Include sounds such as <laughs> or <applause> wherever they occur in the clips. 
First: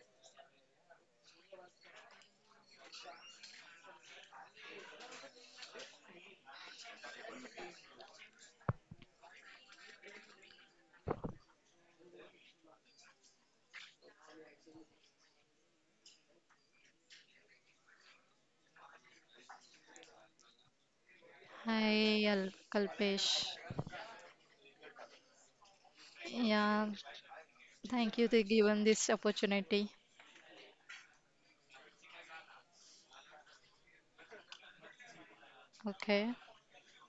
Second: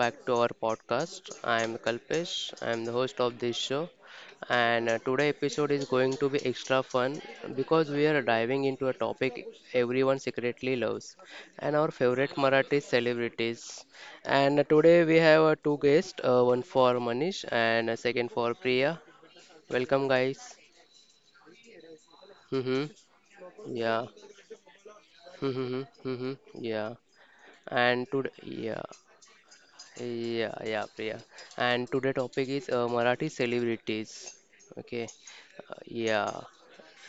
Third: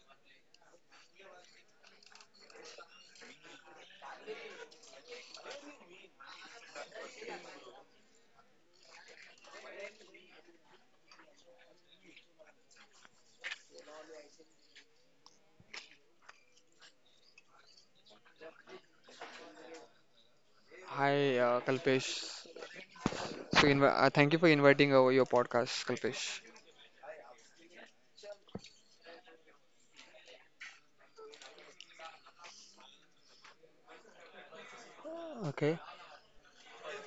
back to our podcast. I am Kalpesh, I am the host of this show, and today episode is going to be extra fun because we are diving into a topic everyone secretly loves and our favorite Marathi celebrities. And today we have two guests, one for Manish and a second for Priya. Welcome guys. Hi, Kalpesh. Hi, Mm-hmm. Kalpesh. Yeah. Thank you for inviting over your Mm-hmm. podcast, Mm-hmm. Kalpesh. Mm-hmm. Yeah, Yeah. And thank you today, to yeah. given this opportunity. Yeah, yeah, Priya. And today topic is Marathi celebrities. Okay, Okay. yeah, Okay.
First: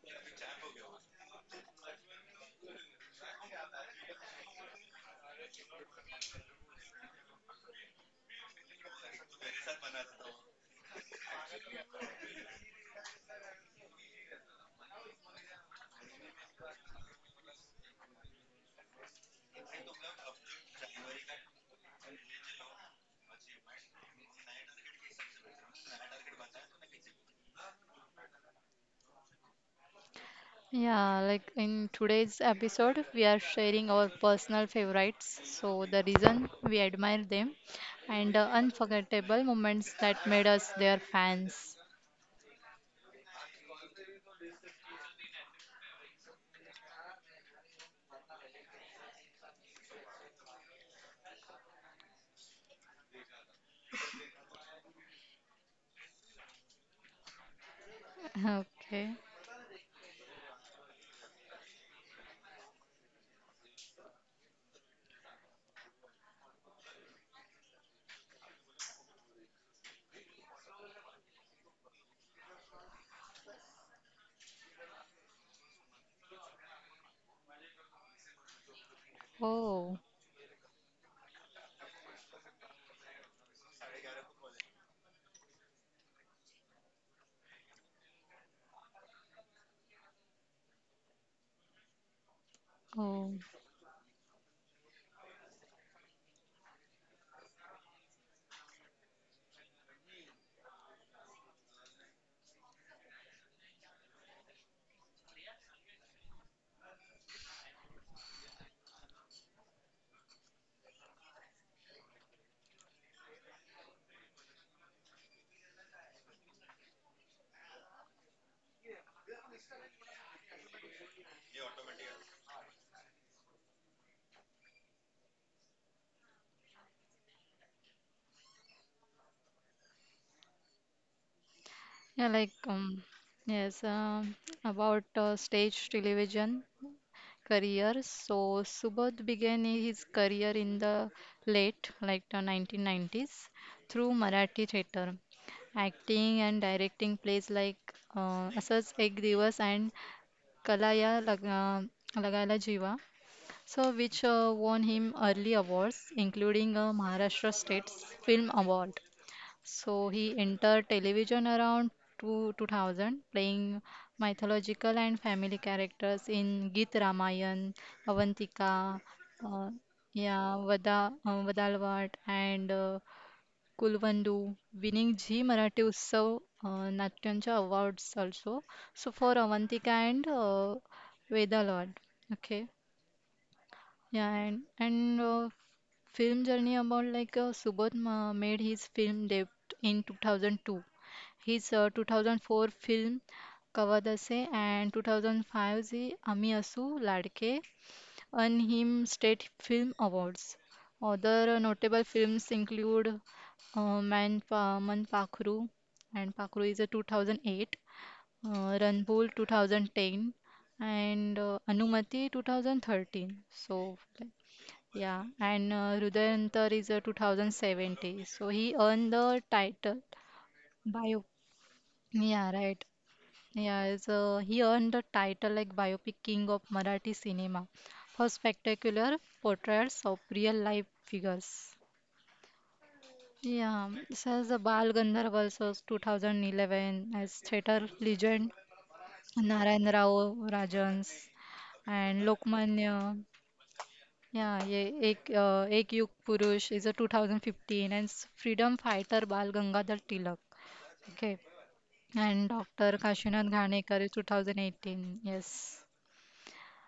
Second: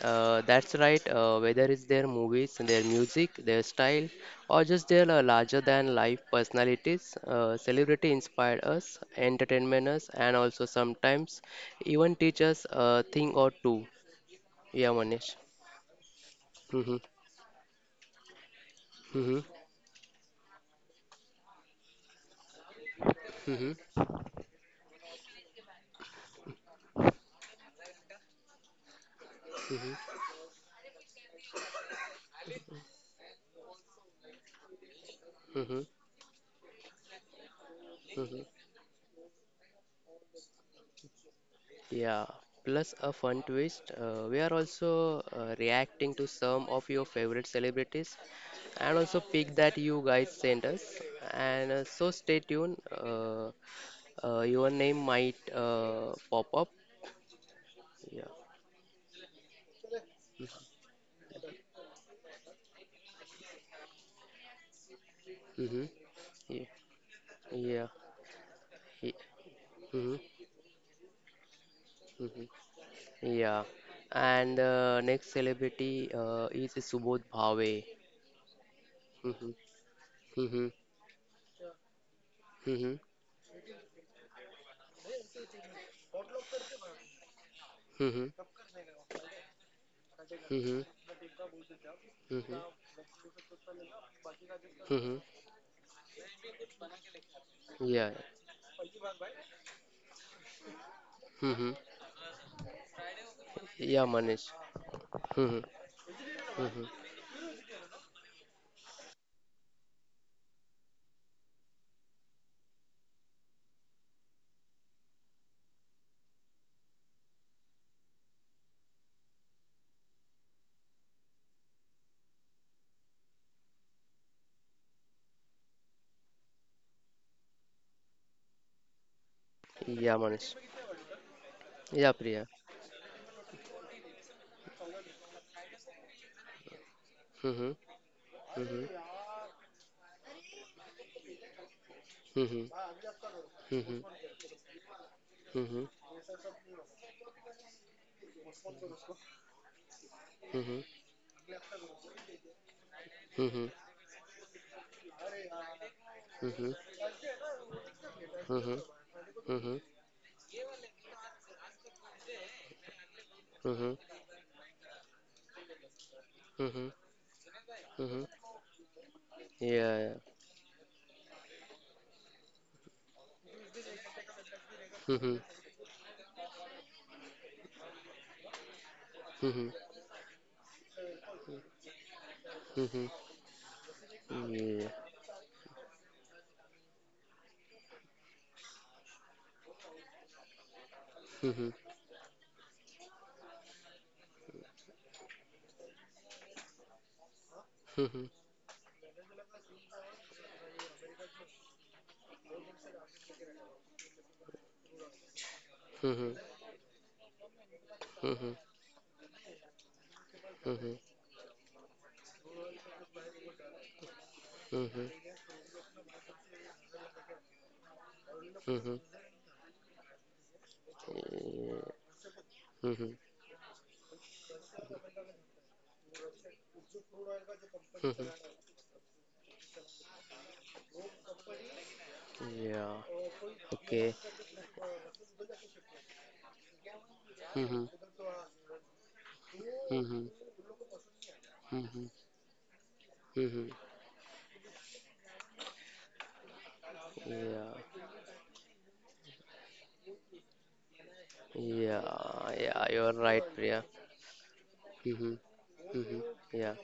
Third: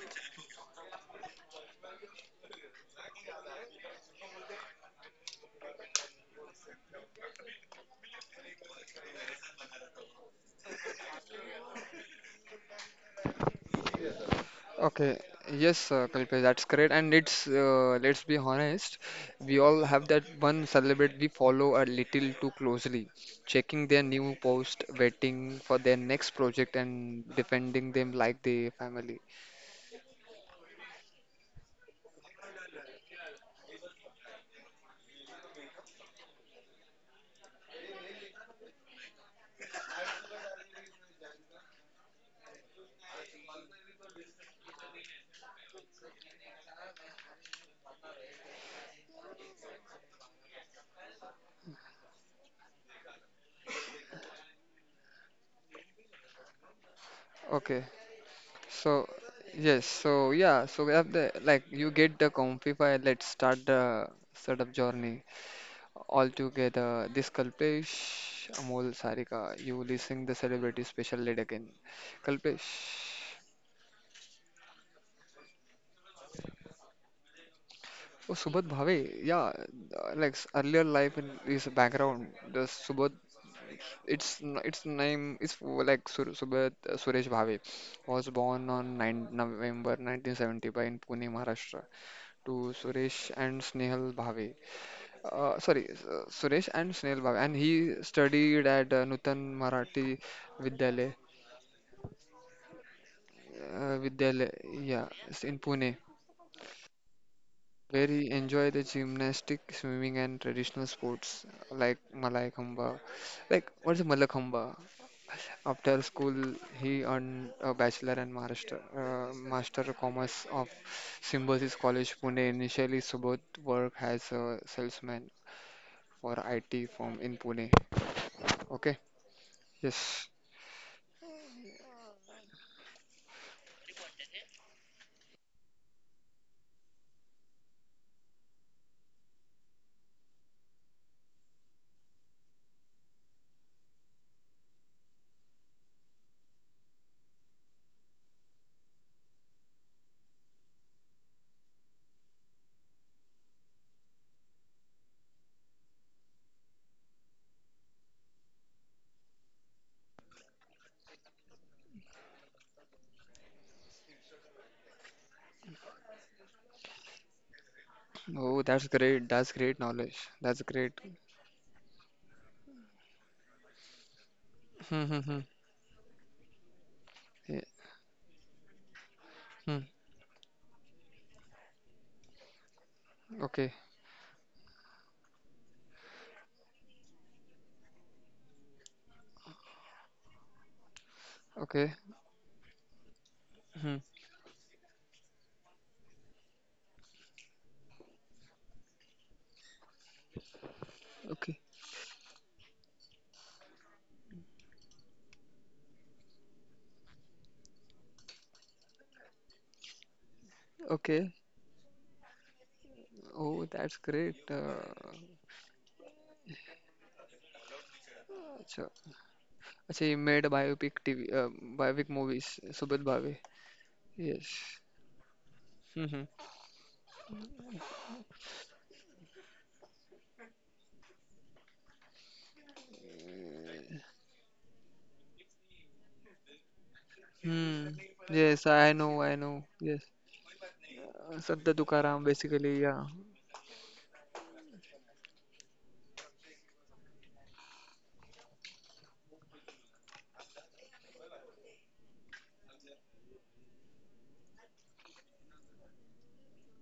that's right. Whether it's their movies, their music, their style, or just their larger than life personalities, celebrity inspired us, entertainment us, and also sometimes even teach us a thing or two. Yeah, Okay, Manish. yes, Kalpesh, that's correct. Mm-hmm. And it's let's be honest, Mm-hmm. we all have that one celebrate we follow a little too closely, checking their Mm-hmm. new post, waiting for their next project, and defending them like they family. Mm-hmm. Yeah, like in today's episode, we are sharing our personal favorites, so Mm-hmm. the reason we admire them, and Mm-hmm. Unforgettable moments that made us their fans. Yeah, plus a fun twist. We are also reacting to some of your favorite celebrities and also pick that you guys sent us. And so stay tuned. Your name might pop up. Okay, Yeah. so <laughs> Okay. yes, so yeah, so we have the like you get the comfy file. Let's start the startup journey. Mm-hmm. Yeah. Altogether, this Yeah. Kalpesh, Amol, Yeah. Sarika, you Mm-hmm. listening the celebrity special lead again. Kalpesh, Mm-hmm. Yeah. And next celebrity is Subodh Bhave. oh Subodh Bhave, yeah, Mm-hmm. Oh, Mm-hmm. earlier life in his background, the Mm-hmm. Subodh, its name is like Sur Subodh Suresh Bhave, Mm-hmm. was born on 9 November Mm-hmm. 1975 in Pune, Maharashtra, Mm-hmm. to Suresh oh. and Snehal Bhave. Mm-hmm. Suresh and Snehal Bhave, and he Yeah. studied at Nutan Marathi विद्यालय Mm-hmm. Yeah, Vidyalaya, Manish. yeah, it's in Mm-hmm. Pune, Mm-hmm. where he enjoy the gymnastic, swimming, and traditional sports like Malayakhamba. Like, what is Malayakhamba? After school, he earned a bachelor and master, master of commerce of Symbiosis College, Pune. Initially, Subodh worked as a salesman for IT firm in Pune. Okay, Yeah, yes. Manish. Yeah, Yeah, Priya. like yes. About stage television Mm-hmm. career. So Mm-hmm. Subodh began his career in the late like the Mm-hmm. 1990s Mm-hmm. through Marathi theatre, Mm-hmm. acting and directing plays like Asas Ek Divas and Kalaya Laga, Lagala Jiva. Mm-hmm. Mm-hmm. Mm-hmm. So which won him early awards Mm-hmm. including a Maharashtra State Film Award. Mm-hmm. So he entered television around 2000, playing Mm-hmm. mythological and family characters in Mm-hmm. Git Ramayan, Mm-hmm. Oh, that's Avantika, great. That's uh, Yeah. great Yeah. knowledge. yeah, That's great. Vada, Vadalvat, and Kulvandu, Hmm, winning hmm, Mm-hmm. Zee hmm. Marathi Utsav Natyancha Yeah. awards also. So for Mm-hmm. Avantika Hmm. and Vedalvat, okay. Okay. Yeah, Mm-hmm. and Yeah. and uh, film journey about like Subodh made his film debut in 2002. Mm-hmm. Mm-hmm. Mm-hmm. His Mm-hmm. Okay. 2004 film Hmm. Kavadase and 2005's Ami Asu Ladke earned him state film awards. Other Okay. notable films include Man Pakru, Mm-hmm. and Mm-hmm. Pakru is a 2008, Mm-hmm. uh, Ranbul 2010, and Okay. Anumati 2013. Oh, So, that's like, great. Yeah, and Rudayantar is a 2070, so he Yeah. अच्छा earned the title. अच्छा he made a biopic Bio. TV biopic Yeah, movies right. Subrat Mm-hmm. Bhave. Yeah, so Yes. he earned the title like biopic Mm-hmm. king of Marathi cinema for Mm-hmm. spectacular portraits of real life figures. Yeah. Yeah, Okay. says the Bal Gandharv also 2011 as theater Mm-hmm. Hmm. legend Yes, I know, I know. Narayan Yes. Mhm. Rao Rajans Santa Mhm. and Tukaram basically, yeah. Lokmanya. Mhm. Yeah, yeah, Ek Yug Purush is a 2015 and Yeah. Freedom fighter Bal Gangadhar Tilak. Okay. And Yeah. Yeah. Dr. You're right, Kashinath Priya. Ghanekar is 2018. Hmm. Yes. Hmm. Yeah.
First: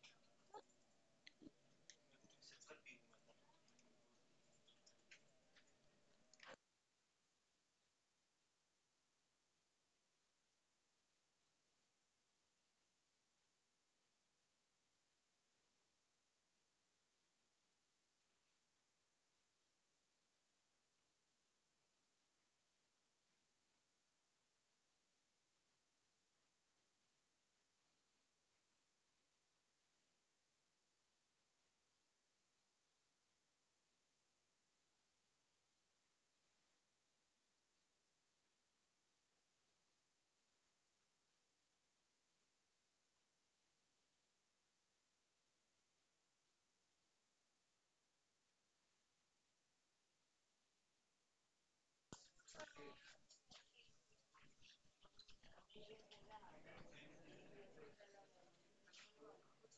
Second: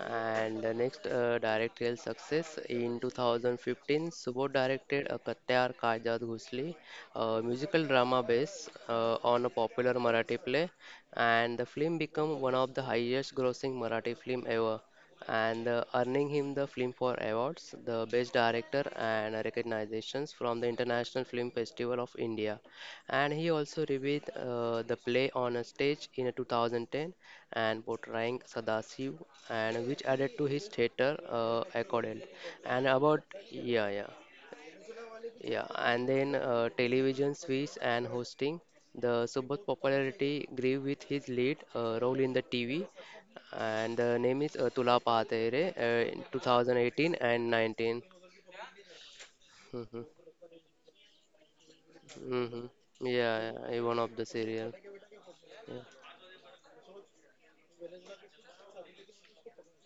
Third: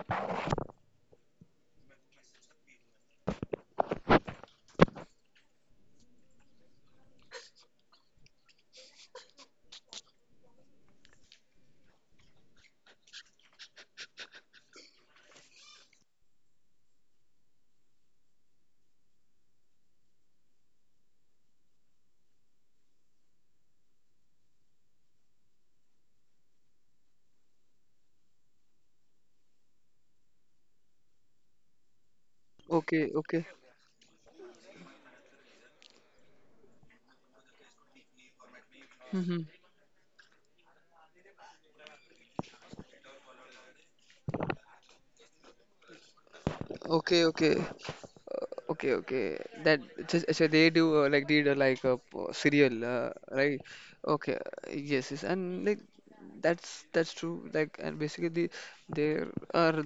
And the next directorial success in 2015, Subodh directed a Kattyar Kajat Ghusli, a musical drama based on a popular Marathi play, and the film became one of the highest-grossing Marathi film ever, and earning him the Filmfare Awards, the Best Director, and recognitions from the International Film Festival of India. And he also reviewed the play on a stage in 2010 and portraying Sadasiv, and which added to his theatre accordant. And Okay, about okay. yeah, yeah, yeah, and then television series and hosting. The Mm-hmm. Subodh's popularity grew with his lead role in the TV, and the name is Tula Paate Re in 2018 Okay, and okay. 19. Okay, okay. That Mhm. just, so they do like did like a Mhm. serial, Yeah, right? yeah, one of the Okay. Serial. Yes, yes. And like Yeah. that's true. Like and basically there are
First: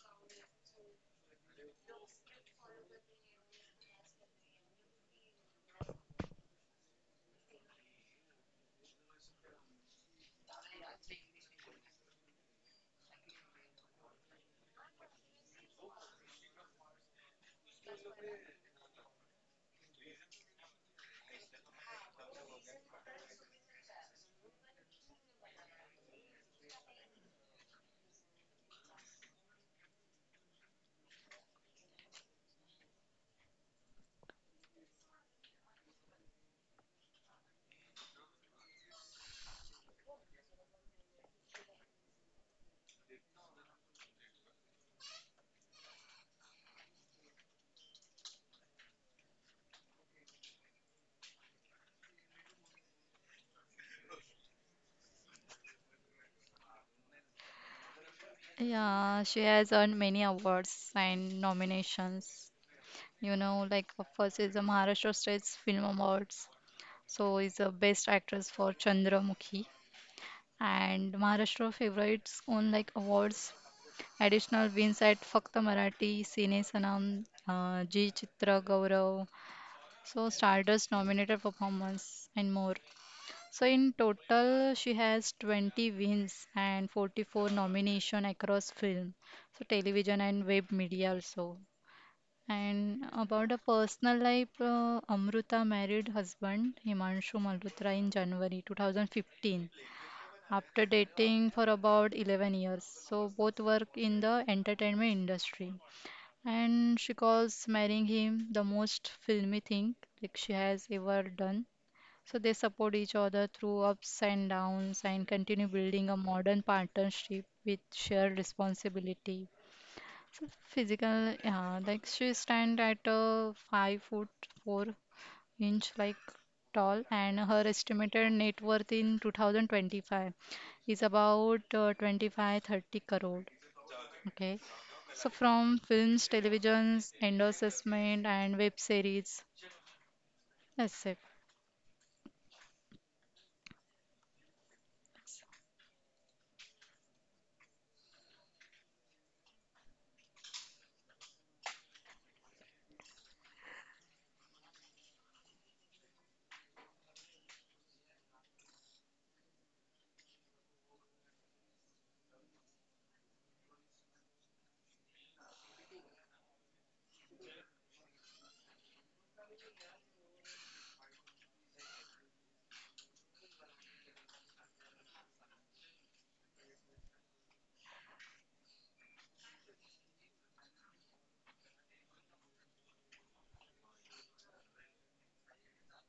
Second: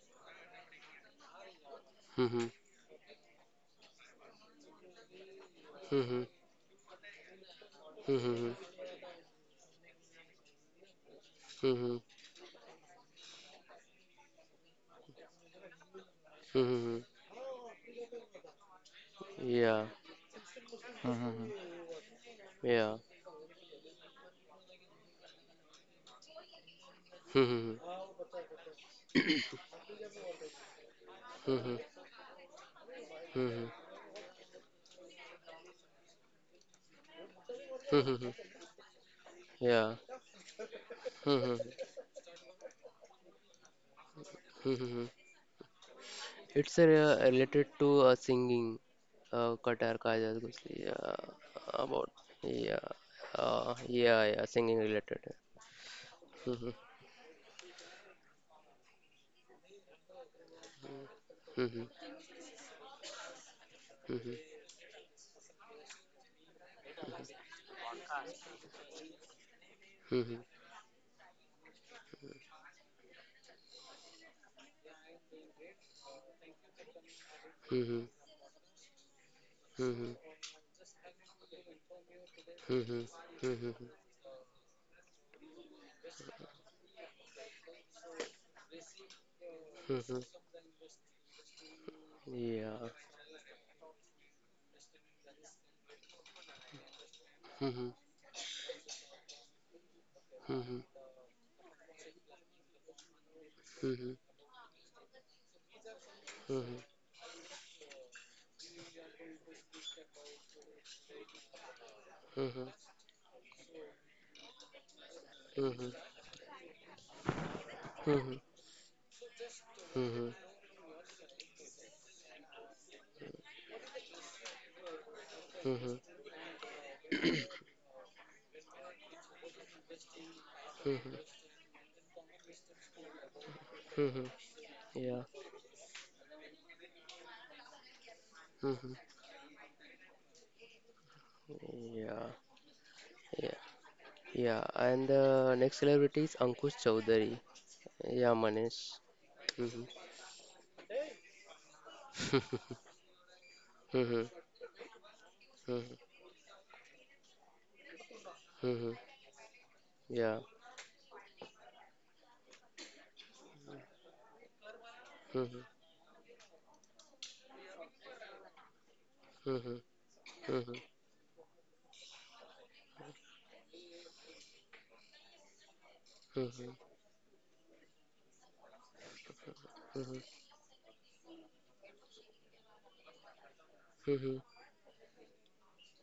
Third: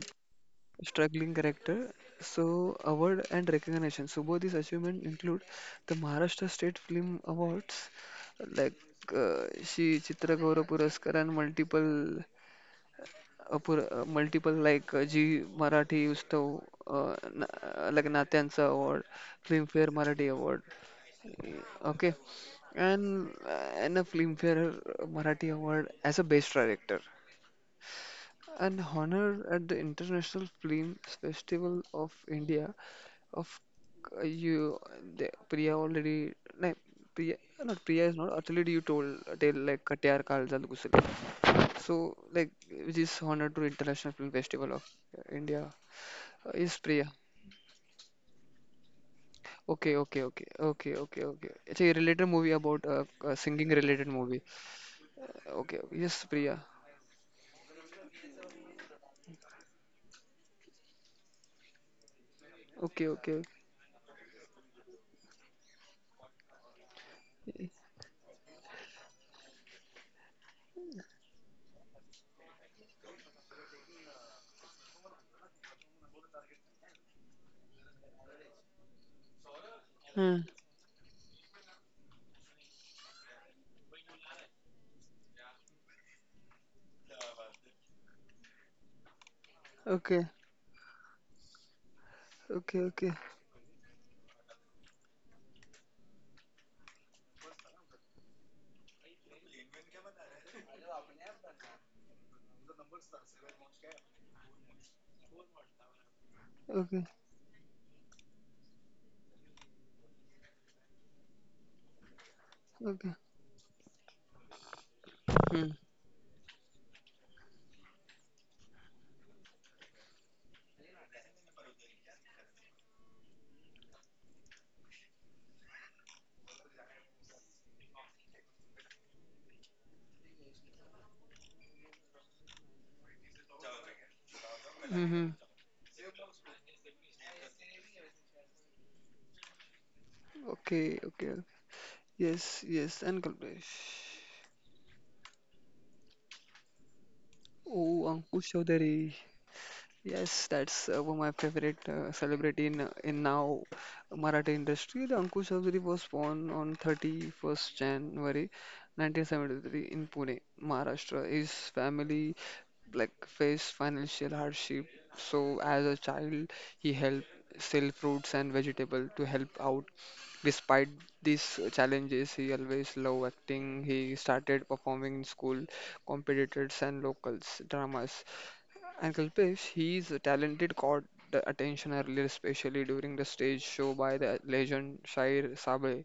struggling character. Mhm. So, award and recognition. So both these achievement include the Mhm. Maharashtra State Film Awards, Mhm. Mhm. like she Chitra Gaurav Puraskar and Mhm. multiple multiple like G Marathi Ustav Mhm. Like Natyansa Award, Yeah. Filmfare Marathi Award. Okay, Yeah. and uh, and a Filmfare Marathi Award as a best director. Hmm. An honor at the International Film Hmm. Hmm. Festival of India of Hmm. You the, Priya already no, Priya not Hmm. Priya Hmm. is Hmm. not actually you told a tale like Yeah. Katiyar Kaljal Ghusale. Hmm. Hmm. So like which is honor to International Film Festival Hmm. of Hmm. India is It's Priya. Related to singing. Okay, Qatar Ka okay, Ajaad okay, Gusli. okay, okay, Yeah. okay. It's a About. related movie Yeah. about singing related Yeah. movie. Yeah. Singing related. Okay, okay. Yes, Priya. Hmm. Yeah, she has earned many awards and Hmm. nominations. Okay, okay, You okay. know, like Hmm. first is the Maharashtra State Film Awards. So is the best actress for Chandramukhi Hmm. Hmm. and Maharashtra Favorites own like awards. Additional wins at Fakta Marathi, cine Sanam, Hmm. Hmm. जी चित्र गौरव, Hmm. Hmm. so Hmm. Stardust nominated performance and more. Hmm. Hmm. Hmm. So in Hmm. total, she has 20 wins and 44 nomination across film, so Hmm. television Hmm. Okay, and web media also. okay, Yeah. And okay, about her personal life, Amruta married husband Himanshu Malhotra <laughs> in January 2015 Hmm. Hmm. after dating for about 11 years. So both work Hmm. in the entertainment industry. Hmm. okay, And she calls marrying him the most filmy thing like she has ever done. Hmm. So they Hmm. support okay. each other through ups and downs and Hmm. Hmm. Hmm. Hmm. continue Hmm. Hmm. Hmm. building a modern partnership with Hmm. shared responsibility. Physical, yeah, like she stand at a 5 foot four Hmm. inch Hmm. like tall, and her estimated net worth in 2025 is Hmm. about 25 30 crore, Hmm. Hmm. okay, Yeah. Mm-hmm. so from films, televisions, endorsement, and web Mhm. series. Okay, That's it. okay. Yeah. Yes, yes, and Yeah. Kalpesh. Yeah. And the next celebrity is Ankush Chowdhury. Oh, Yeah, Ankush Manish. Chowdhary. Mhm. Yes, that's one of my favorite celebrity <laughs> in now Mhm. Marathi industry. The Ankush Chowdhary Mhm. was born on 31st January Mhm. <laughs> 1973 in Pune, Yeah. Maharashtra. His family like faced financial hardship. So Mhm. as a child, he helped sell fruits and vegetable to help Mhm. out. Mhm. Despite these challenges, he always loved acting. He started performing in school, Mhm. competitors and locals dramas. And Kalpesh, his Mhm. talented caught the attention earlier, especially during the stage show by the Mhm. legend Shair Sabe,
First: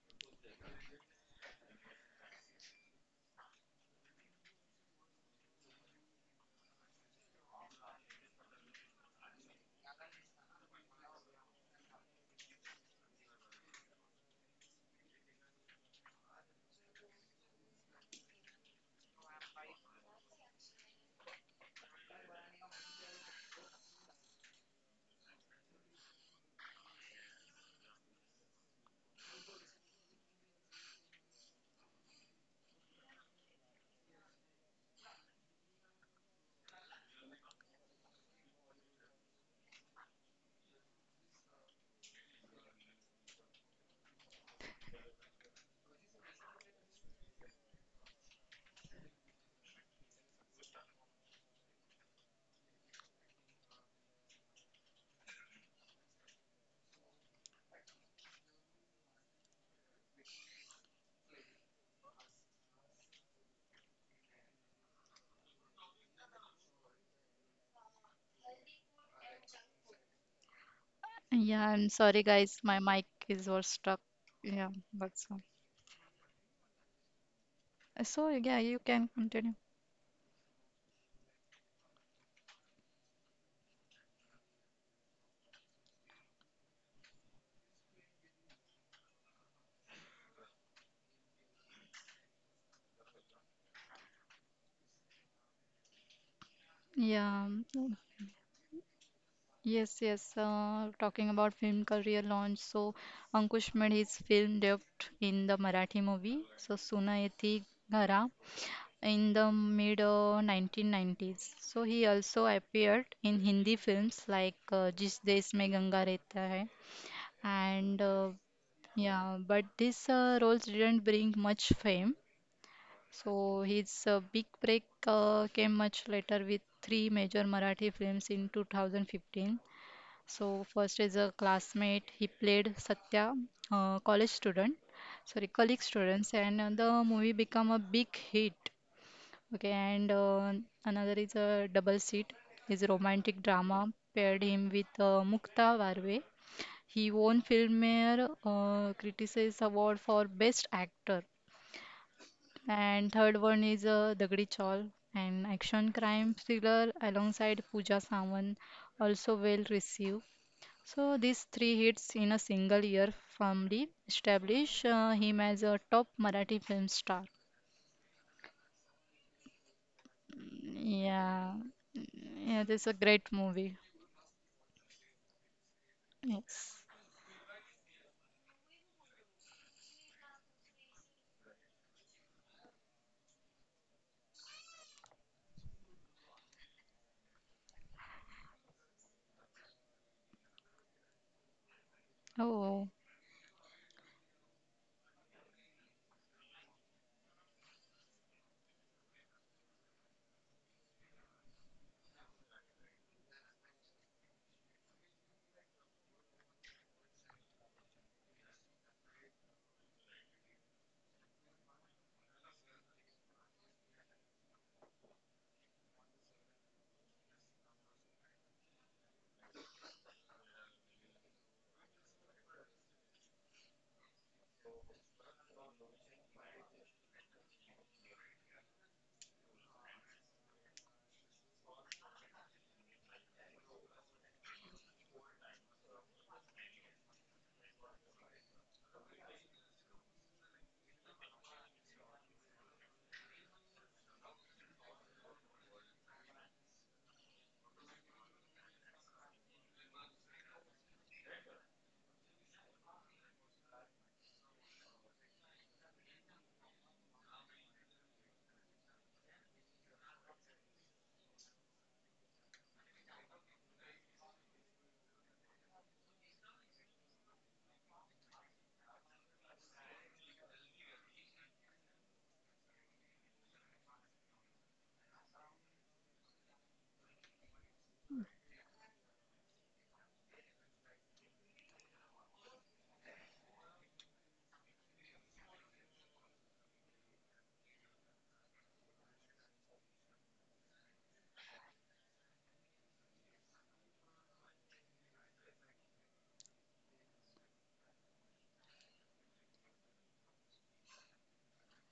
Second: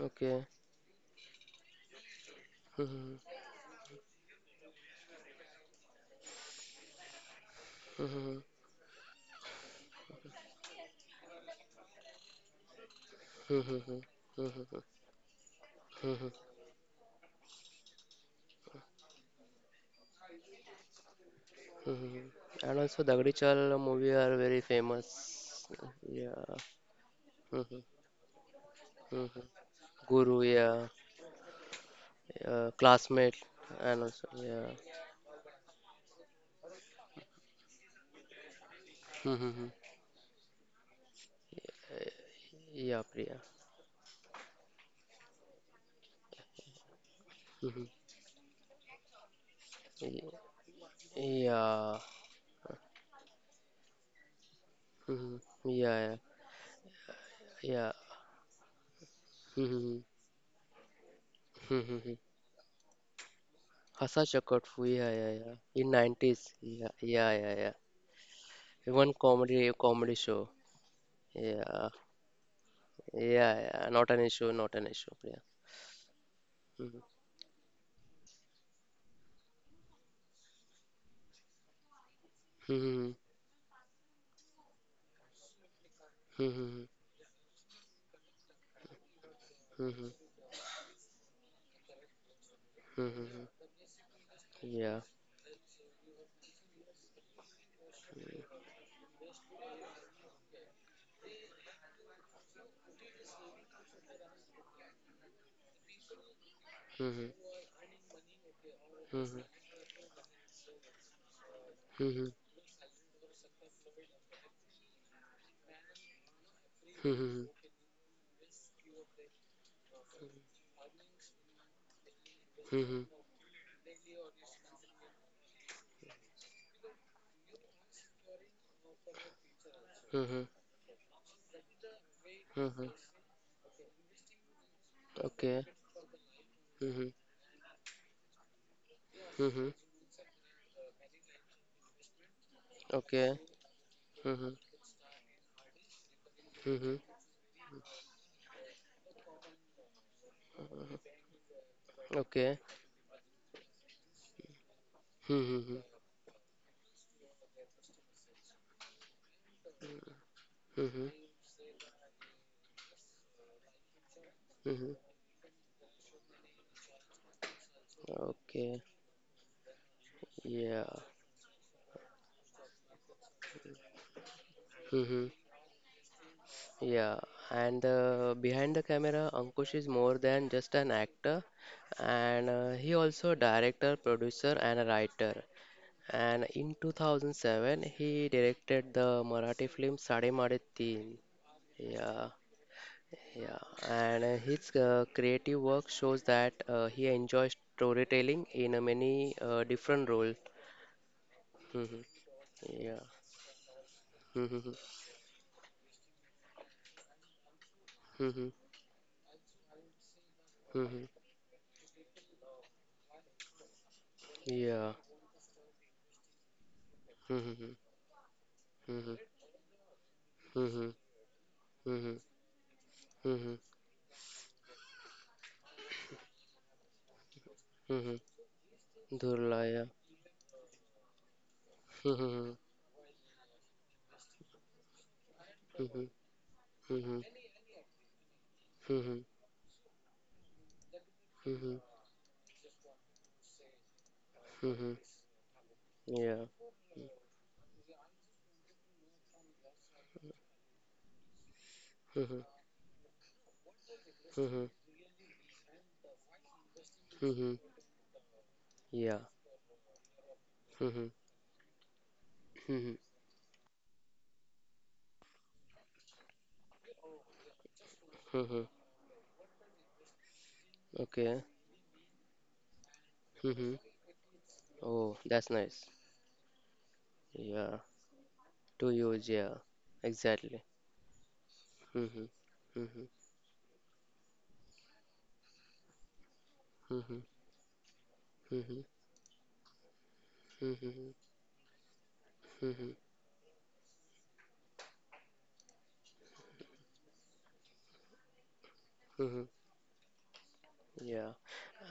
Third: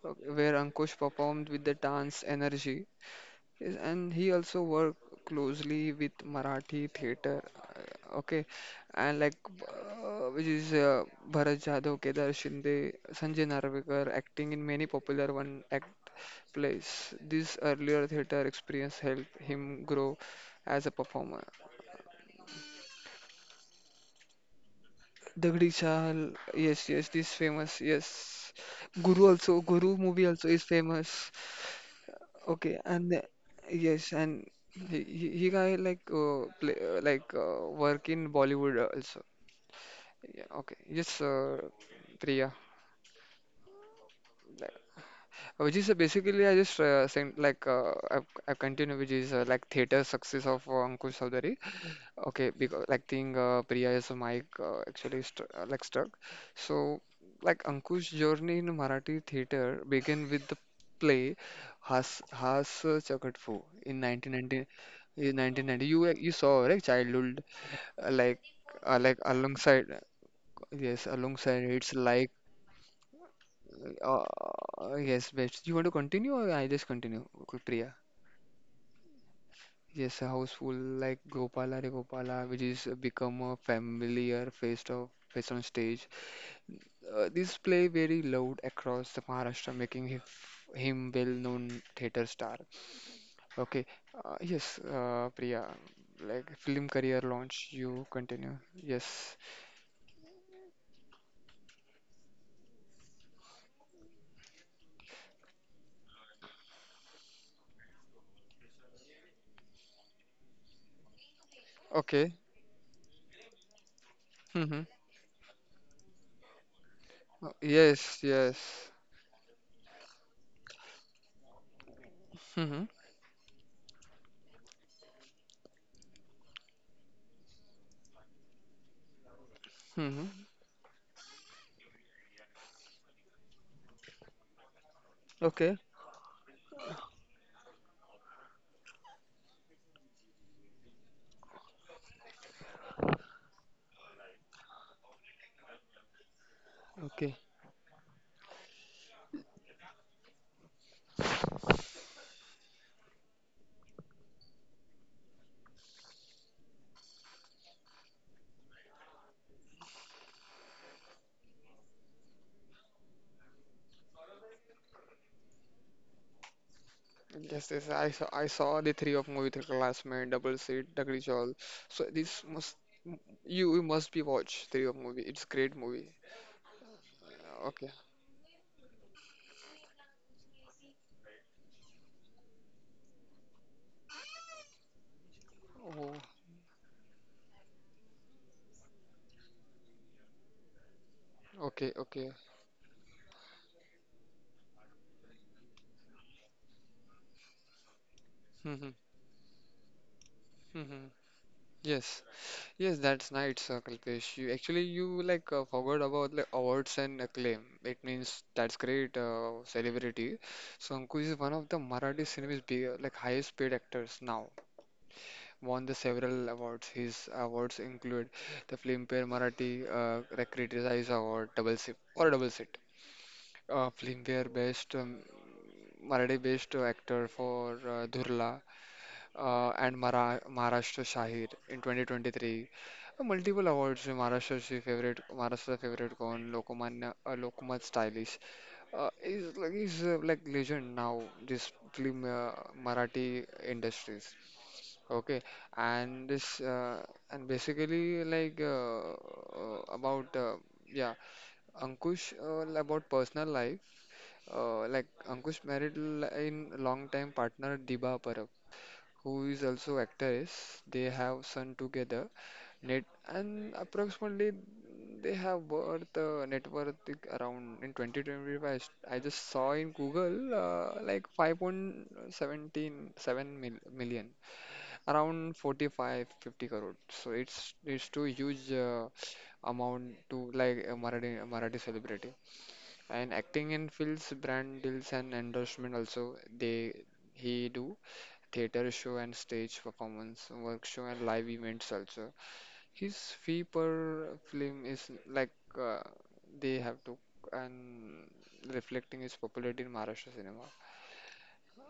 Okay. where Ankush performed with the dance energy. Mhm. Yes, and he also worked closely with Marathi theater, Mhm. Mhm. okay, and like which is Bharat Jadhav, Kedar Shinde, Sanjay Mhm. Narvekar acting in many popular one act Mhm. plays. This earlier theater experience helped him grow as a performer. Mhm. And also Dagdi Chal movie are very famous. Dagdi Chaal, Yeah. yes, yes, this famous, Mhm. yes. Guru Mhm. also, Guru movie Guru, also is yeah. famous. Okay, and classmate, and yes, also and yeah, he guy like play like work in Bollywood also. Mhm. Yeah, okay. Yes, Priya. yeah, Priya. Which is basically Mhm. I've, continued which is like theater yeah, success of Ankush Chowdhary. yeah, Okay, because like think Priya is a mic actually Mhm. st like yeah, stuck. yeah, So like yeah. Ankush journey in Marathi theater Mhm. began with the play Mhm. Has Chakat Fu Hasa in 1990 Chakotfu, yeah, yeah, in yeah. 1990. In You you 90s, saw right yeah, yeah, childhood yeah, yeah. uh, like Even like alongside comedy show, yes alongside Yeah, I'm yeah, it's sorry like guys, my mic is yeah, was yeah. stuck. Not an issue, Yeah, not an uh, issue, that's yes all. Priya. best. You want to continue or I just Mhm. continue Priya? So yeah, you can continue. Yes, a house full like Gopala Re Gopala, which is Mhm. become a familiar face on stage. Mhm. This play very loud across the Maharashtra, making Mhm. Him well-known theater star. Mhm. Okay, yes, Yeah. Priya, like film career Yeah. launch, you continue. Yes. Yes, yes. Talking about film career launch, so Ankush made his film debut in the Marathi movie, so Mhm. Sunayati Ghara, in Mhm. the mid 1990s. So he Mhm. Okay. also appeared in Hindi films like Mm-hmm. Jis Desh Mein Ganga Rehta Hai, Mhm. And Yes, yes. yeah, but these roles didn't bring much fame. Mm-hmm. Mhm. So his big break came much later with three major Marathi films in 2015. Mm-hmm. Mhm. So first is a classmate. He Mhm. played Mhm. Satya, college student, sorry, Okay. Okay. colleague students, and the Mm-hmm. movie become a big hit. Okay, Mm-hmm. and another is a double seat. His romantic Okay. drama paired Mm-hmm. him with Mukta Varve. Mm-hmm. He Okay. won Filmfare Critics Award for Best Actor. Okay. And third one is Dagdi Chaul, an Mm-hmm. action crime thriller alongside Pooja Samant, also well received. Mm-hmm. So these three hits in a single year firmly establish Mm-hmm. Him as a top Marathi film star. Yes, yes, I saw Okay. the three of movie the Classmate, Double Yeah. Seat, Tackle Chawl. Yeah, So this yeah, must this is a great you, movie. you must be watch three of movie. Mm-hmm. It's great movie. Yes. Yeah. And Okay. Behind the camera, Ankush is more than just an actor, and he also a director, producer, and a writer. Oh, And in 2007, he directed the Marathi film Sade Made Teen. okay, Yeah. okay. Oh, Yeah, and his creative work shows that he enjoys storytelling in a Mm-hmm. many different roles. Mm-hmm. Hmm. Yes, yes, Yeah. that's nice, Kalpesh. Hmm. You Hmm. actually you like forgot about like awards and acclaim. It means that's great celebrity. So Hmm. Ankush is one of the Marathi cinema's big, like highest paid actors now. Yeah. Won the several awards. His Hmm. Hmm. awards include the Hmm. Filmfare Marathi Recritize Award, double sit Hmm. or double sit. Hmm. Filmfare Best Marathi Best Actor for Hmm. Dhurla Durla, yeah. and Mara Maharashtra Shahir in Hmm. Hmm. 2023. Multiple awards. Maharashtra she favorite Maharashtra Hmm. favorite con Lokmanya Hmm. Lokmat Stylish. He's like legend now. This Hmm. film Marathi industries. Hmm. Okay, and Yeah. this and basically like about yeah Ankush Hmm. About personal life Hmm. Like Ankush married l- in long time Hmm. partner Diba Parab Yeah. who is also actress. They Hmm. have son together, Hmm. net and approximately they have worth net worth like around in Hmm. 2025. I just saw in Google like Okay. 5.17 7 seven Hmm. million Oh, that's around nice. 45 50 crore so it's Yeah, it's too huge to use. Yeah, amount to exactly. like a marathi celebrity Mhm. Mhm. and acting in films brand deals and endorsement also they Mhm. he do Mhm. theater show and stage performance work show Mhm. and live events also Mhm. his fee per film is like uh, they have to and reflecting his Mhm. popularity in Maharashtra cinema. Yeah,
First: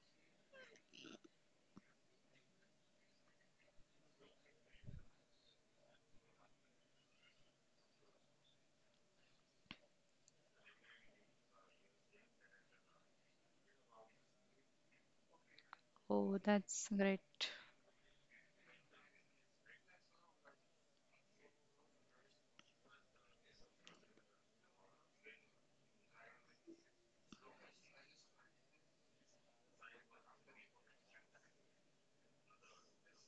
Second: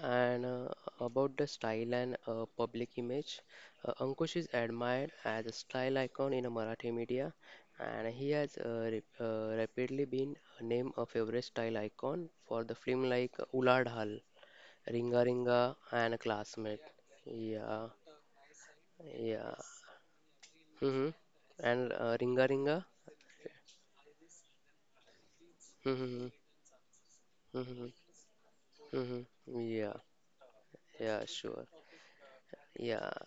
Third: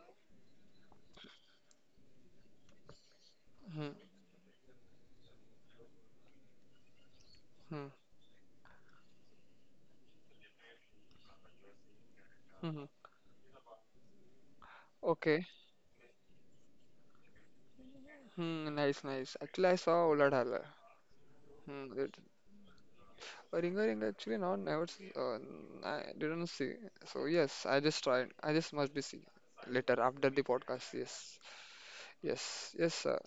and about the style and public image, Hmm, Ankush is admired as a style icon in Marathi media, hmm, and he has rep rapidly been named a favorite style icon for the hmm. film like Ulad Hal, Ringa Okay. Ringa, and oh, that's Classmate. great. Yeah, Hmm, nice, nice. yeah. Actually, I saw Oladhala. Hmm. And Hmm, it, Ringa Ringa? ring a ringer ring actually not never s- n- I Mm-hmm. didn't see. So yes, I just Mm-hmm. tried. I just must be see Mm-hmm. Yeah. later after the podcast. Yes, Yeah, sure. yes, yes, Yeah. sir.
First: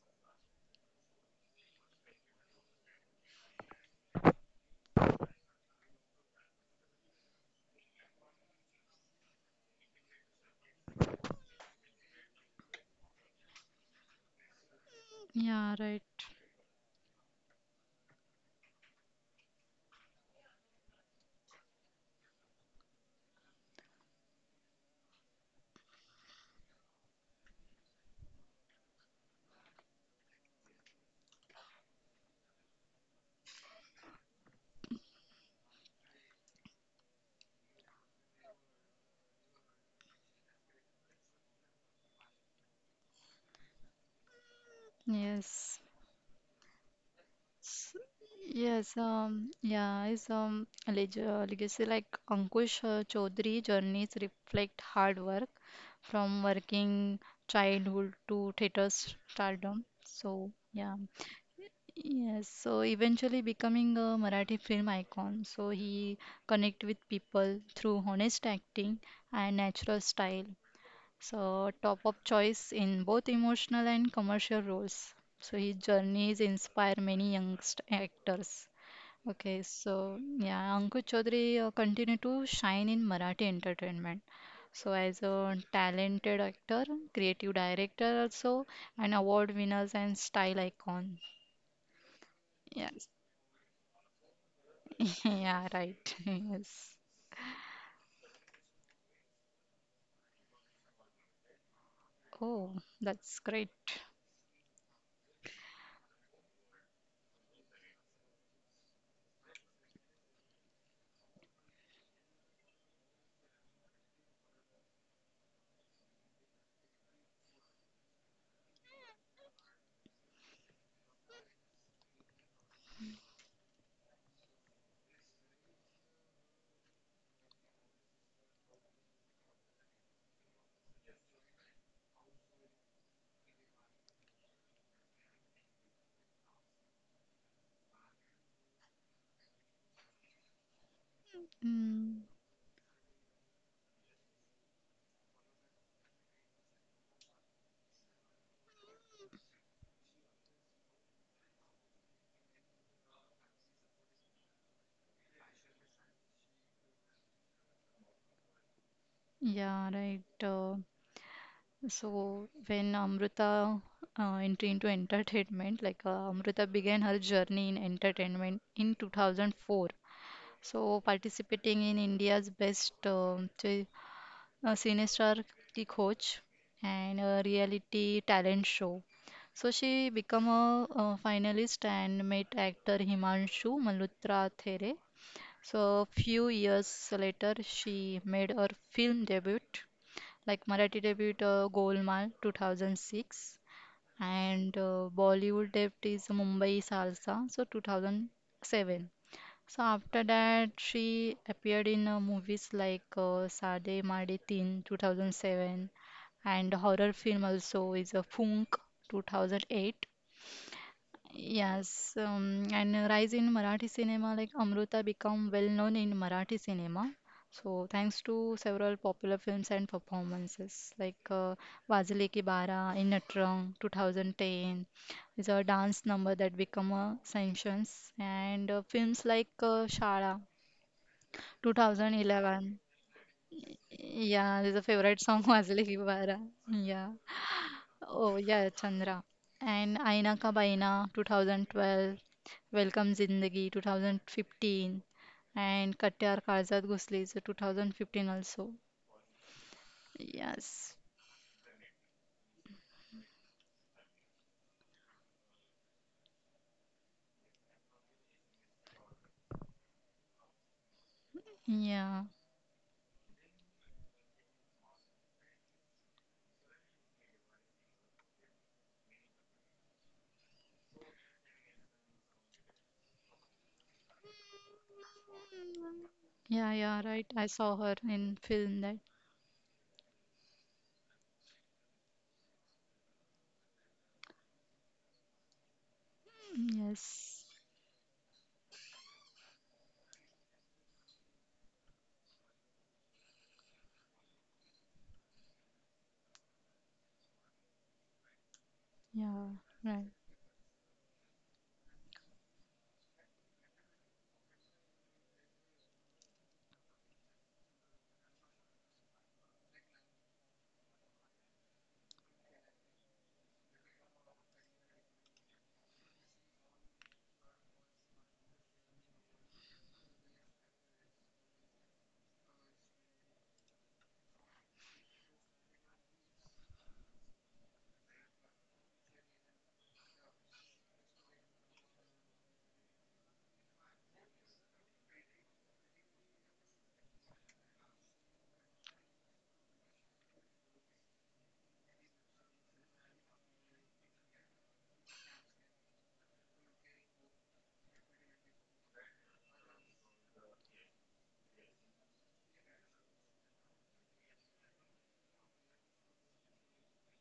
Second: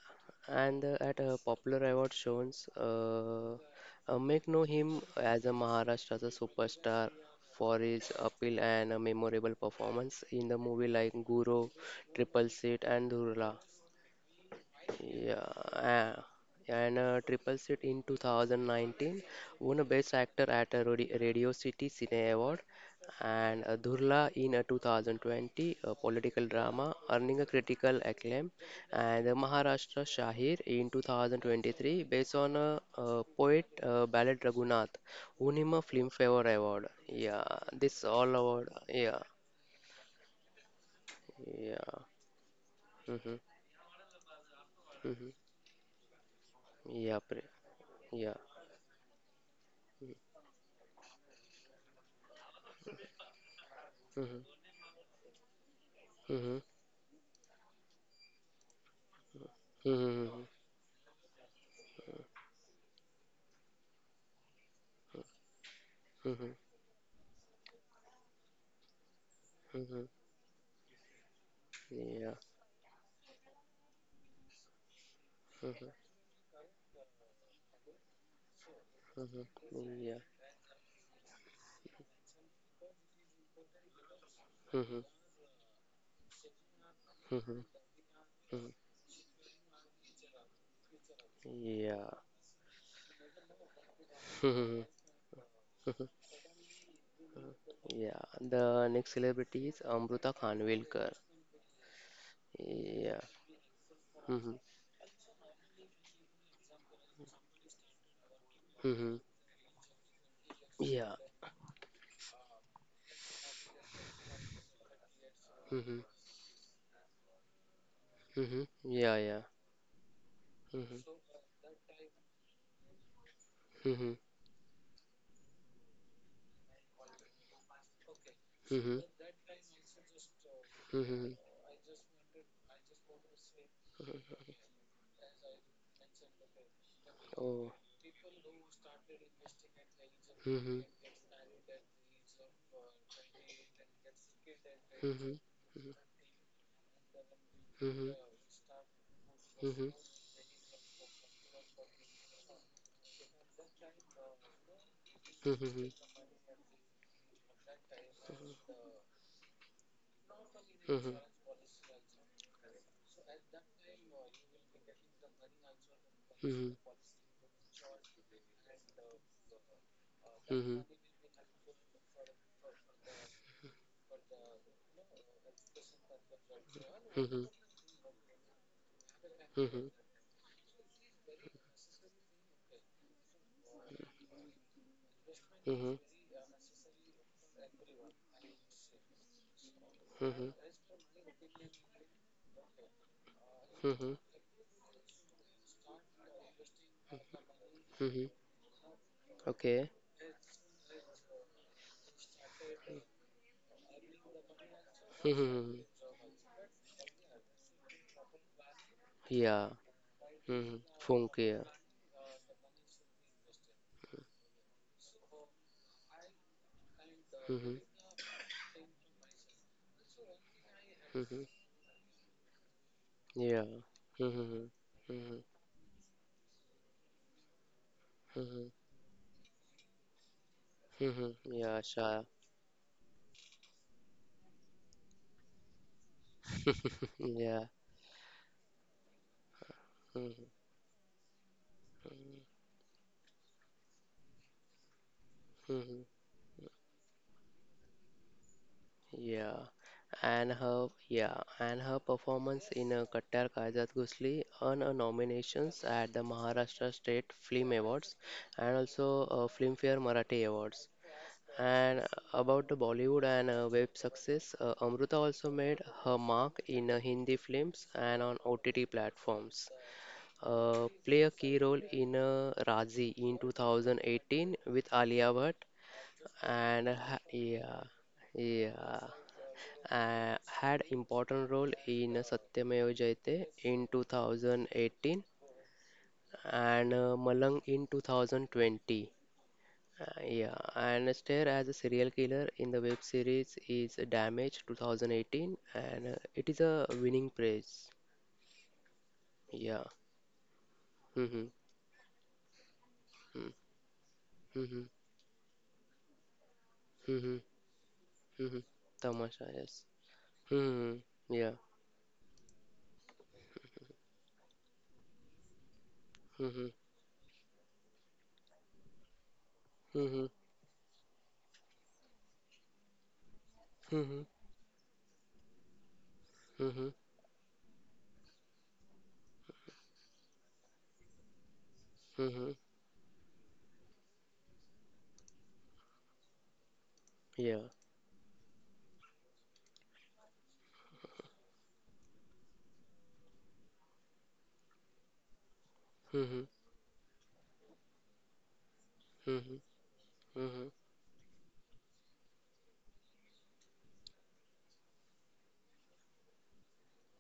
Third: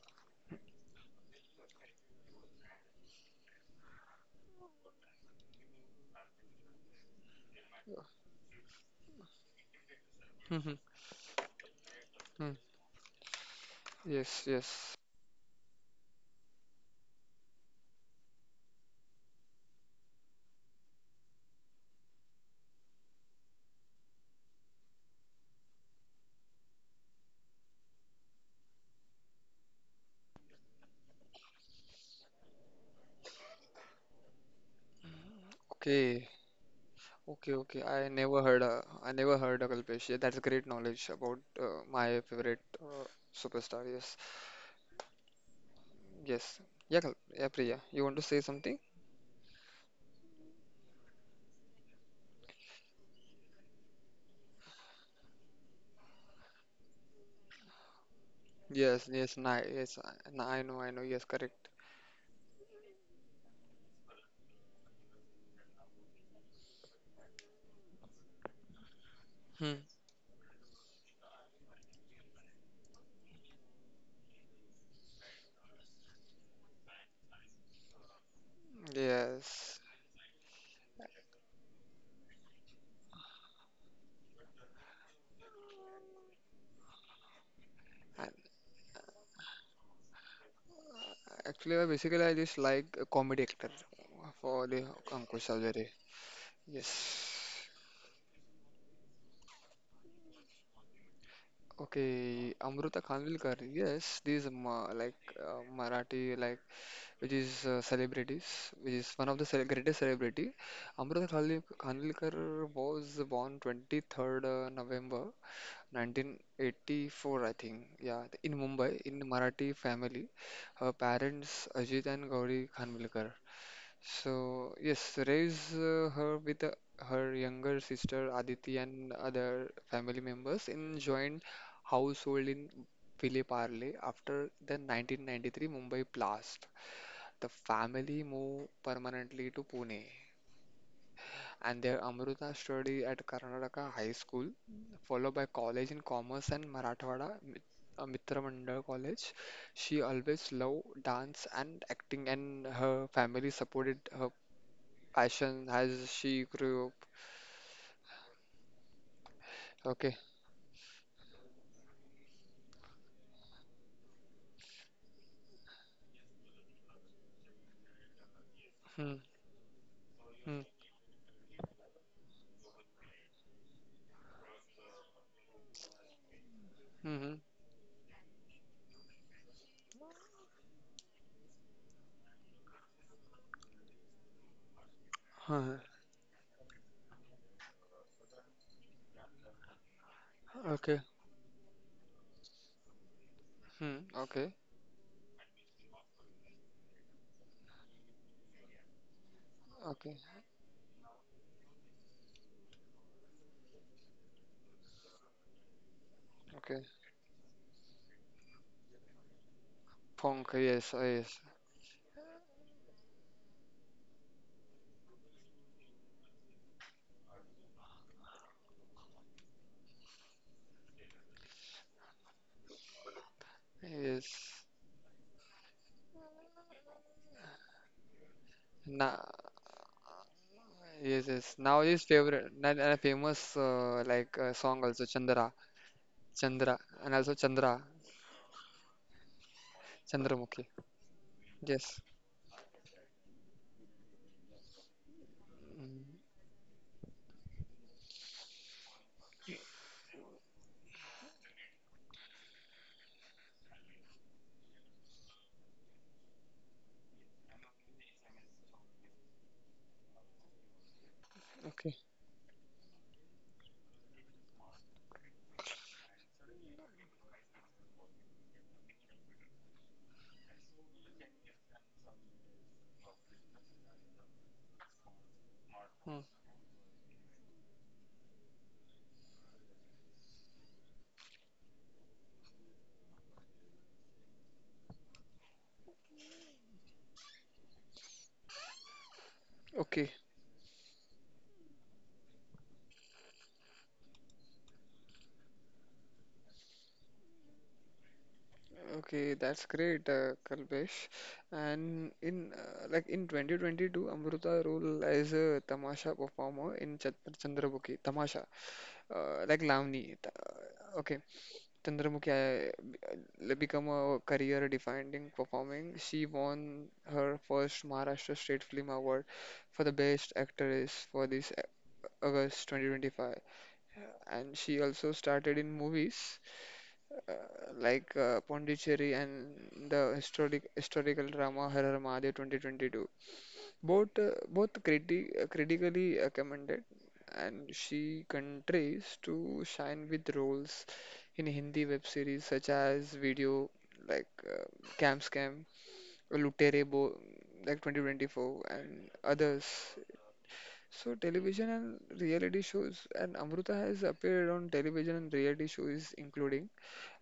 And at popular award shows, make know him as a Maharashtra's a superstar for his appeal and a memorable performance in the Mhm, movie like Guru, Triple mm, Seat, and Dhurla. yes, yes. Yeah, Yeah, right. uh, and Triple Set in 2019 won a Best Actor at a Radio City Cine Award, and Dhurla in 2020, a political drama, earning a critical acclaim, and the Maharashtra Shahir in 2023, based on a, poet ballad Raghunath, won him a Okay, Filmfare Award. Yeah, okay, okay. this I all never heard. award. I Yeah, never heard of Kalpesh. Yeah, that's great knowledge about yeah. my favorite Mm-hmm, superstar. Yes, mm-hmm. Yes. yes. Yeah, Kal Yeah, yeah, Priya. S- You want to yeah. say something? Yes, yeah, his legacy, like Ankush Chaudhary journeys Mm-hmm, reflect hard work mm-hmm. from working childhood to Yes, theater yes. Nah, yes. I, stardom. nah, Mhm, I know. So, I know. yeah. Yes, correct. Yes, so eventually becoming a Marathi film icon. So he mhm, connect with people through honest acting and Hmm. mhm, natural style. So top of yeah, choice in both emotional and commercial roles. So his mhm, journeys inspire many youngst actors. Okay, Yes. mhm, so yeah, yeah, Ankush Chaudhary continue to shine in Marathi entertainment. So mhm, as a talented actor, creative mhm, director also, mhm, and award winners and style icon. Actually, I yeah, basically I just like a Yes. comedy actor for the mhm, <laughs> Ankush Yeah, Sawlere. mhm, right. <laughs> Yes. Yes. yeah. The next celebrity is Amrita Khanvilkar. Okay, Oh, Amruta Yeah, that's Kanvilkar. great. Yes, these mhm, ma like Marathi like which is celebrities, which is mhm, one of the cele greatest celebrity. yeah, Kanvilkar was born 23rd November mhm, 1984, I think. Yeah, in mhm, Mumbai, yeah, in yeah, Marathi family. Her mhm, parents Ajit and Gauri Kanvilkar. mhm, So, yes, raise her with her younger sister Aditi mhm, and other family members in mhm. joint household in Ville Parle after the 1993 Mumbai blast. The Oh, family moved permanently to Pune, mhm, and there Mm, Amruta studied at Karnataka High School, followed mhm, by college in Commerce and mhm, Mitra Mandal College. mhm, mhm, She always loved dance and acting, and her family supported her Aishan, mhm, as she grew up. yeah, Okay. right. So when Amrita entered into entertainment, like Amrita mhm, began her journey in entertainment in Hmm. 2004. Hmm. mhm, So participating in India's best Cinestar Ki Khoj Hmm. and Hmm. a reality talent show. So mhm, she became a finalist and met actor Himanshu Malhotra there. Huh. mhm, mhm. So few years later, she made her film debut, Mhm. like Huh. Okay. Marathi debut, Golmaal 2006, Hmm. Mhm. Okay. and Bollywood debut is Mumbai Salsa, so Mhm. 2007. So Okay. Okay. after that, she appeared in movies like Sade Maade Teen Mhm. 2007, and Okay. horror film also is a Funk Yeah. 2008. Punk. Mhm. Yes. Funk. Yes. Yeah. Yes, and a rise in Marathi cinema, like Amruta become well known in Marathi cinema. Mhm. So thanks to several popular films and performances like Mhm. Wazile Ki Bara in Natrang Yeah. Yes. Mhm. 2010 Mhm. is a dance number that become a sanctions, and Mhm. Na. films like Shala Yes. Mhm. Yes. Yeah. Now his Sure. favorite, 2011. and a famous Yeah, there's song a also favorite song Chandra, <laughs> Wazile Ki Bara. Chandra, Yeah. and <laughs> also Yeah. Chandra, Oh yeah, Chandra. And Aina Mhm. Ka Chandramukhi. Baina Yes. 2012, Welcome Zindagi 2015, and Mhm. Mm. Katyar Karzat Ghusli so 2015 also. Yeah. And her Yes. yeah, and her performance in Kattar Kajat Ghusli earned a nominations at the Maharashtra State Film Awards and also Filmfare Marathi Awards. Okay. And Yeah. about the Bollywood and web success, Amrita also made her mark in Hindi films and on OTT platforms. Play a key role in Razi in 2018 with Alia Bhatt Hmm. Yeah, and yeah, right. I saw yeah, her in film that. yeah, had important role in Satyameva Jayate in 2018 and Yes. Malang in 2020. Okay. Yeah, and Stair as a serial killer in the web series is Damage 2018, and it is a winning praise. Okay, Yeah, that's Yeah. great, right. Kalpesh. Mm-hmm. And in in Mm-hmm. 2022, Amruta Mm-hmm. role as a tamasha performer in Mm-hmm. Chandramukhi, tamasha, Mm-hmm. Tamasha, like yes. Lavani. Okay, Mm-hmm. Yeah. Chandramukhi become a career-defining performing. She Mm-hmm. won her first Maharashtra State Film Award for the Mm-hmm. Best Actress for this August 2025, Mm-hmm. and she also started in movies Mm-hmm. uh, Pondicherry and the historical drama Harar Mahadev Mm-hmm. 2022. Both critically commended, Yeah. and she continues to shine with roles in Hindi web series such as Video like uh, Camp Scam, Mm-hmm. Lutere Bo like 2024 and Mm-hmm. others. Mm-hmm. So television and reality shows and Amruta has appeared on television and reality shows including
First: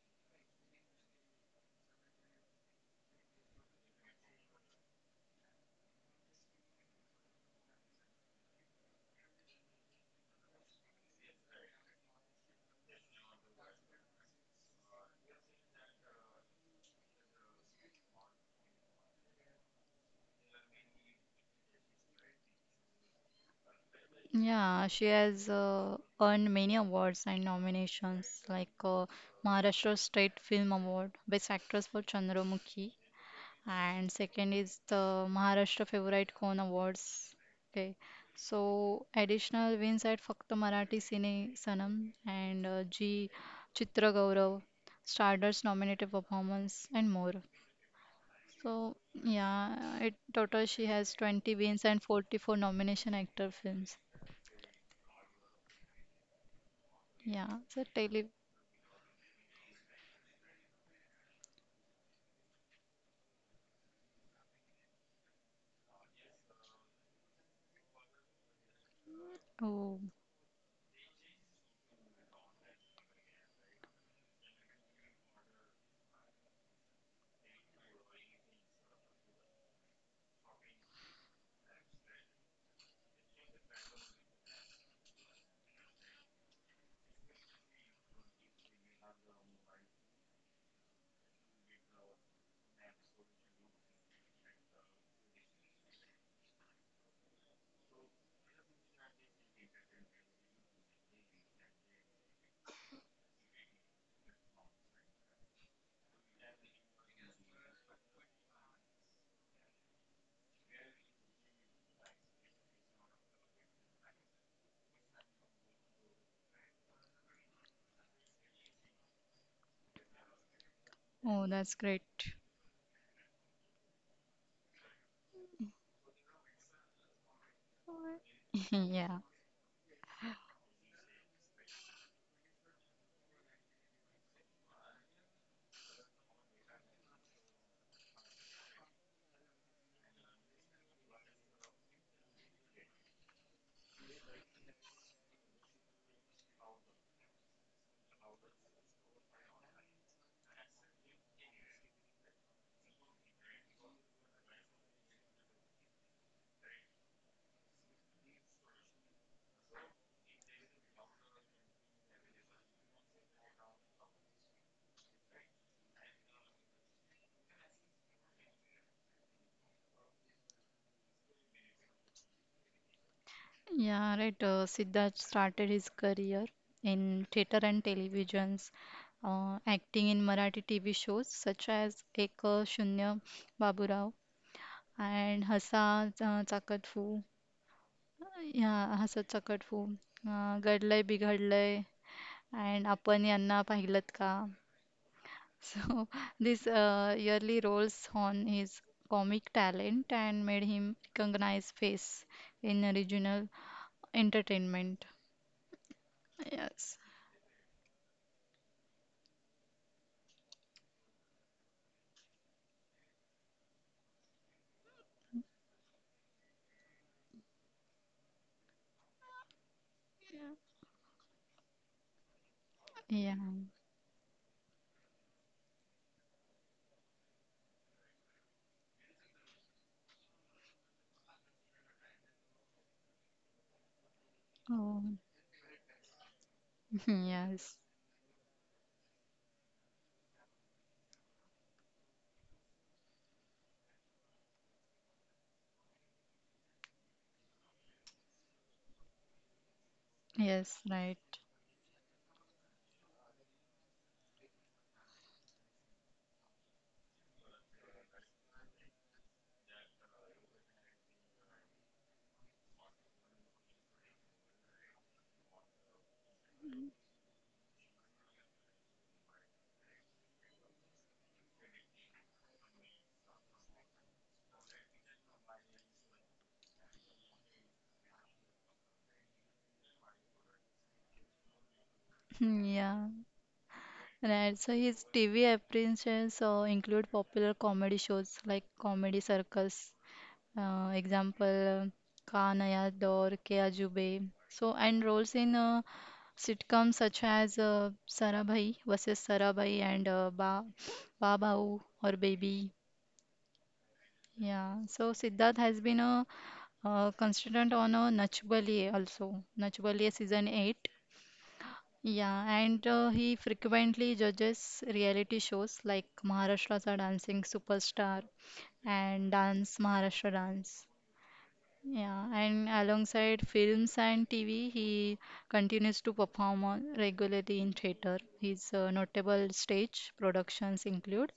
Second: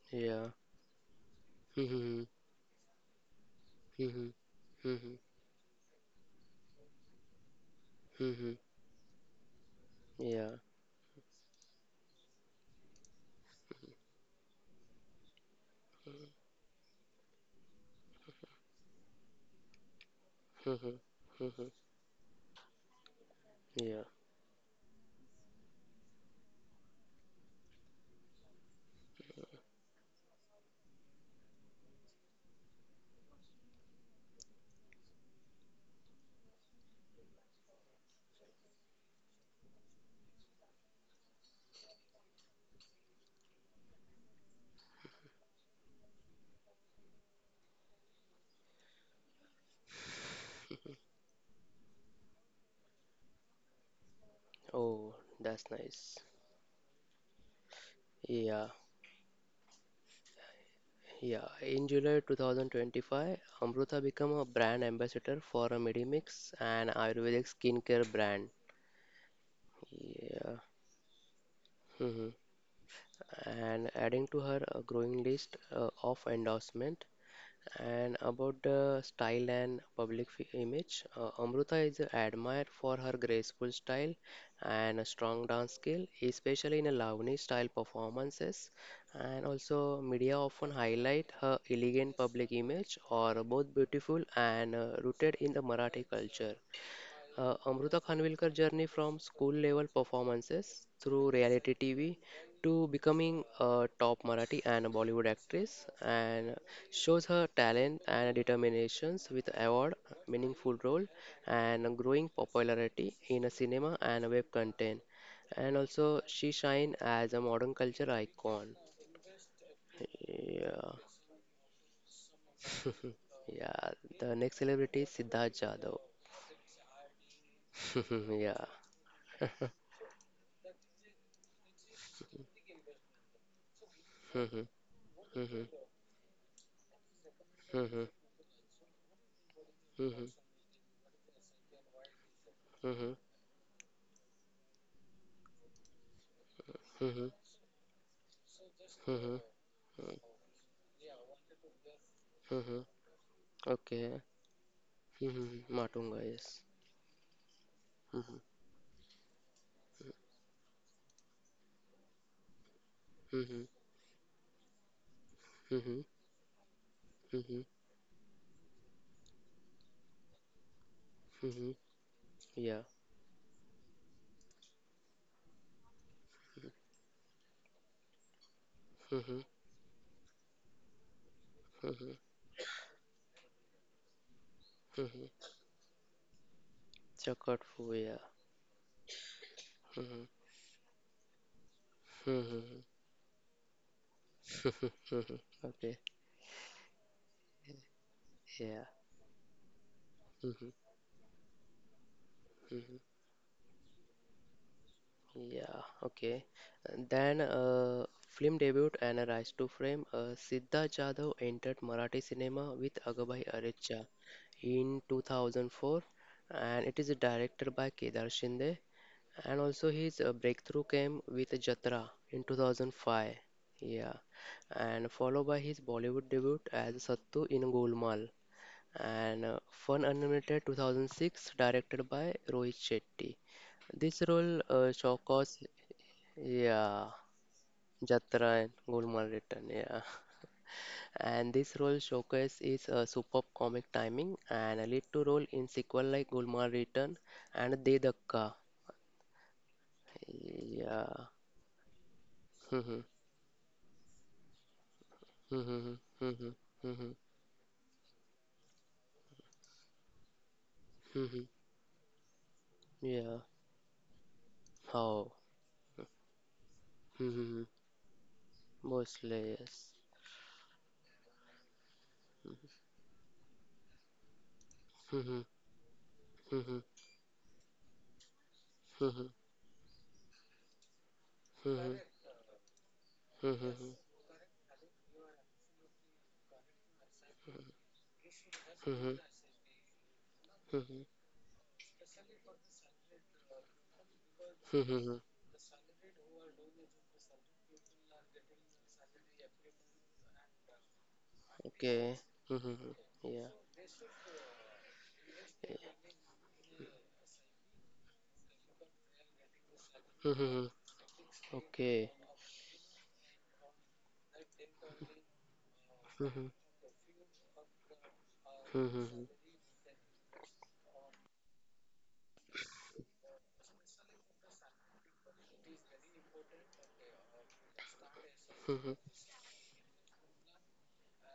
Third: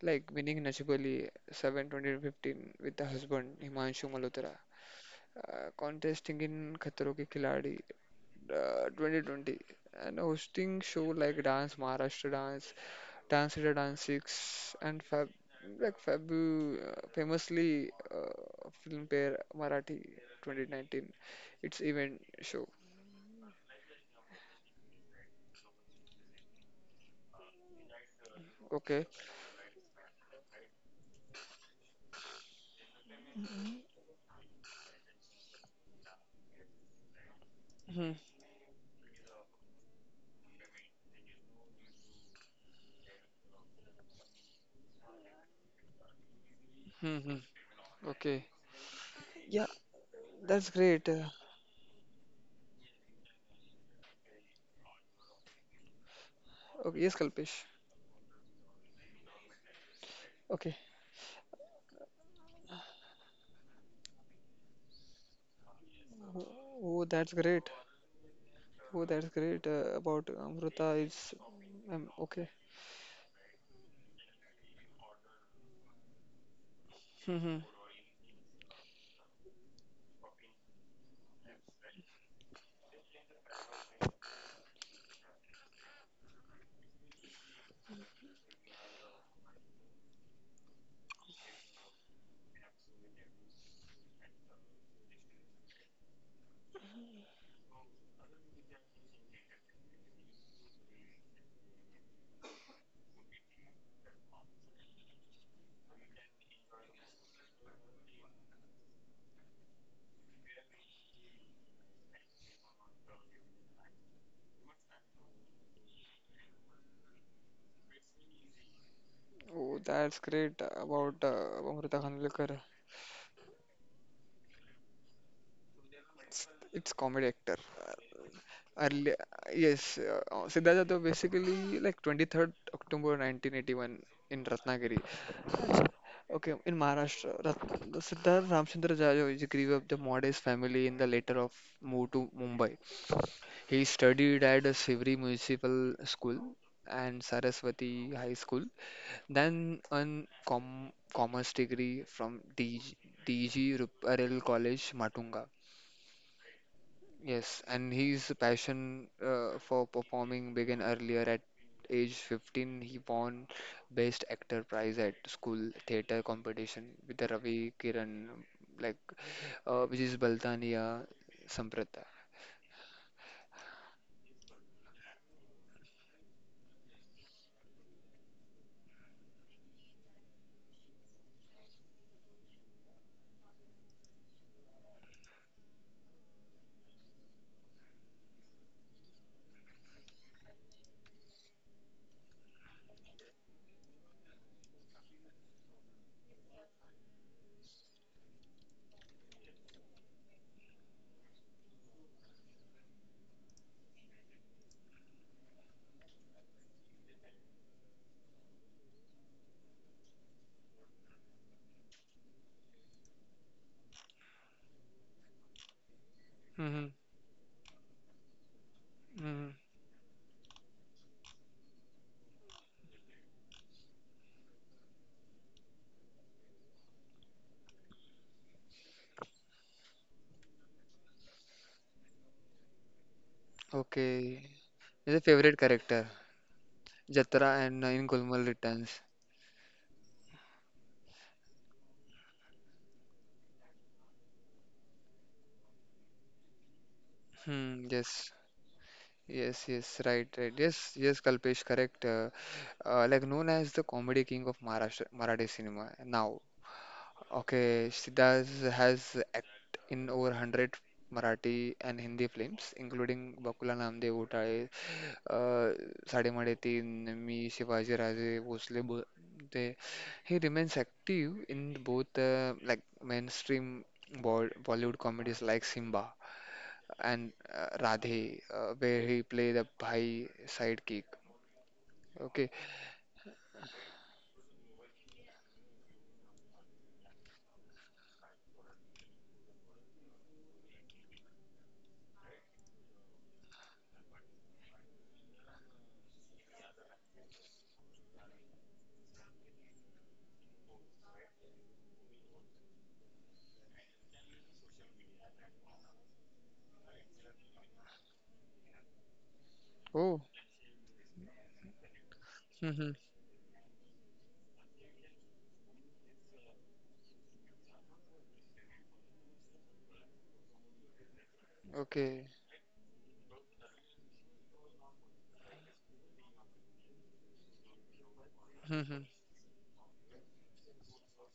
like Yeah. winning Nachib 72015 Mm-hmm. with the husband Himanshu Mm-hmm. Malhotra, Mm-hmm. Contesting in Khatro Ke Khiladi Mm-hmm. 2020, and Yeah. hosting show like Dance Maharashtra Dance, Dance India Dance 6, and Fab, like Fabu famously Filmpare Marathi Mm-hmm. 2019. Mm-hmm. It's event show. Yeah. Yeah, she has earned many awards and nominations like Okay. Maharashtra State Film Award, Best Actress for Chandramukhi, and second is the Maharashtra Favorite Cone Awards. Okay. Hmm. So additional wins at Fakta Marathi Cine Sanam and G Chitra Gaurav, Stardust nominated performance, and Hmm. more. Hmm. Okay. So Yeah, yeah, it that's total great. she has 20 wins and 44 nomination actor films. Oh, that's nice. Okay. Yes, Kalpesh. Yeah. So Yeah. Tele. Okay. Yeah, in July 2025, Amrutha became a brand ambassador for a Medimix an Oh, that's Ayurvedic great. skincare brand. Oh, that's great. About Oh, Yeah. Amrita is Mhm. okay. And adding to her a growing list of endorsement. Hmm. And about the style and image, Amrutha is admired for her graceful style and a strong dance skill, especially in a Lavani style performances. And also, media often highlight her elegant public image, or both beautiful and rooted in the Marathi culture. Amruta Khanvilkar journey from school level performances through reality TV to becoming a top Marathi and a Bollywood actress and shows her talent and determinations with award, meaningful role and a growing popularity in a cinema and a web content. And also she shine as a modern culture icon. Oh, that's great Yeah. about oh, that's Amrita great. Khanvilkar. <laughs> Yeah, the next celebrity is Siddharth Jadhav. It's, it's comedy actor. <laughs> Early, Yeah. yes, Siddharth Jadhav basically like 23rd October 1981 in Ratnagiri. Okay, in Maharashtra, Rat <laughs> Siddharth Ramchandra Jadhav is grew up the Yeah. <laughs> modest family in the later of moved to Mumbai. Mhm. He studied at a Sivri Municipal School and Mhm. Saraswati High School. Mhm. Then an commerce degree from Mhm. DG, Okay. Ruparel College, Matunga. Mhm. Matunga, yes. Yes, and his Mhm. passion for performing began earlier at age 15. He won Mhm. Best Actor prize at school Mhm. theater competition with the Mhm. Ravi Kiran, like which is Baltania Mhm. Samprata. Yeah. Yeah, right. Siddharth started his career in theatre and televisions, Mhm. Acting in Marathi TV shows such as Mhm. Ek Shunya Baburao Mhm. and Hasa Chakatfu. Chakat fu, yeah. Yeah, Hasa Chakatfu. Mhm. Gadlay Bighadlay Mhm. and Apan Yanna Pahilat Ka. <laughs> Mhm. Okay. So <laughs> these yearly roles on his Yeah. comic talent and made Mhm. him recognized face in Mhm. regional entertainment. Yeah, okay. Yes. And then film debut and a rise to fame. Siddharth Jadhav entered Marathi cinema with Agabhai Arecha in 2004, and Hmm, it is directed by Kedar Shinde. And hmm. also his breakthrough came with Jatra in 2005. Yeah. Yeah, and followed by his Bollywood debut as Sattu in Golmaal and Fun Unlimited 2006, directed by Rohit Shetty. This Okay, role Oh, he's a favorite showcased, character, <laughs> yeah, Jatra yes. and in Jatra Gulmaal and Returns. Gulmaal Return, yeah. And this role showcase is a superb comic timing and a lead to role in sequel like Gulmaal Return and Hmm, De yes. Dhakka. Yes, yes, right, right. Yes, Yes, right. yes, Yeah. Kalpesh, correct. Hmm. Like known as the comedy king of Maharashtra, Marathi cinema. Hmm. Now, Hmm. Hmm. okay, Siddhas has act in over 100 Hmm. Marathi and Hindi films, including Yeah. Bakula Namdev Utale, How? uh, Sademadhe Teen, me Hmm. Shivaji Raje Bhosle Mostly ते yes. he remains active in both Bollywood Hmm. comedies like Simba Hmm. and Radhe, where he Hmm. play the Bhai sidekick. Mhm. <laughs> Okay. Hmm, yeah. Mhm. Right. So his TV appearances include popular comedy shows like Comedy Mhm. Circus, Mhm. example, Ka Naya Daur, Ke Ajube. So, and Mhm. roles in sitcoms such as Sarabhai versus Sarabhai and Ba Bahu or Okay. Baby. Mhm. Yeah. Yeah, so Siddharth has been a constant on a Nach Baliye also, Nach Baliye Oh. season Mhm. 8. Okay. Yeah, and Mm-hmm. He frequently judges reality shows like Mhm. Maharashtra's Dancing Superstar Mhm. and Dance Maharashtra Dance. Okay. Yeah, and alongside films and TV, he continues to perform on regularly in theatre. His Mhm. Mm-hmm. notable stage productions include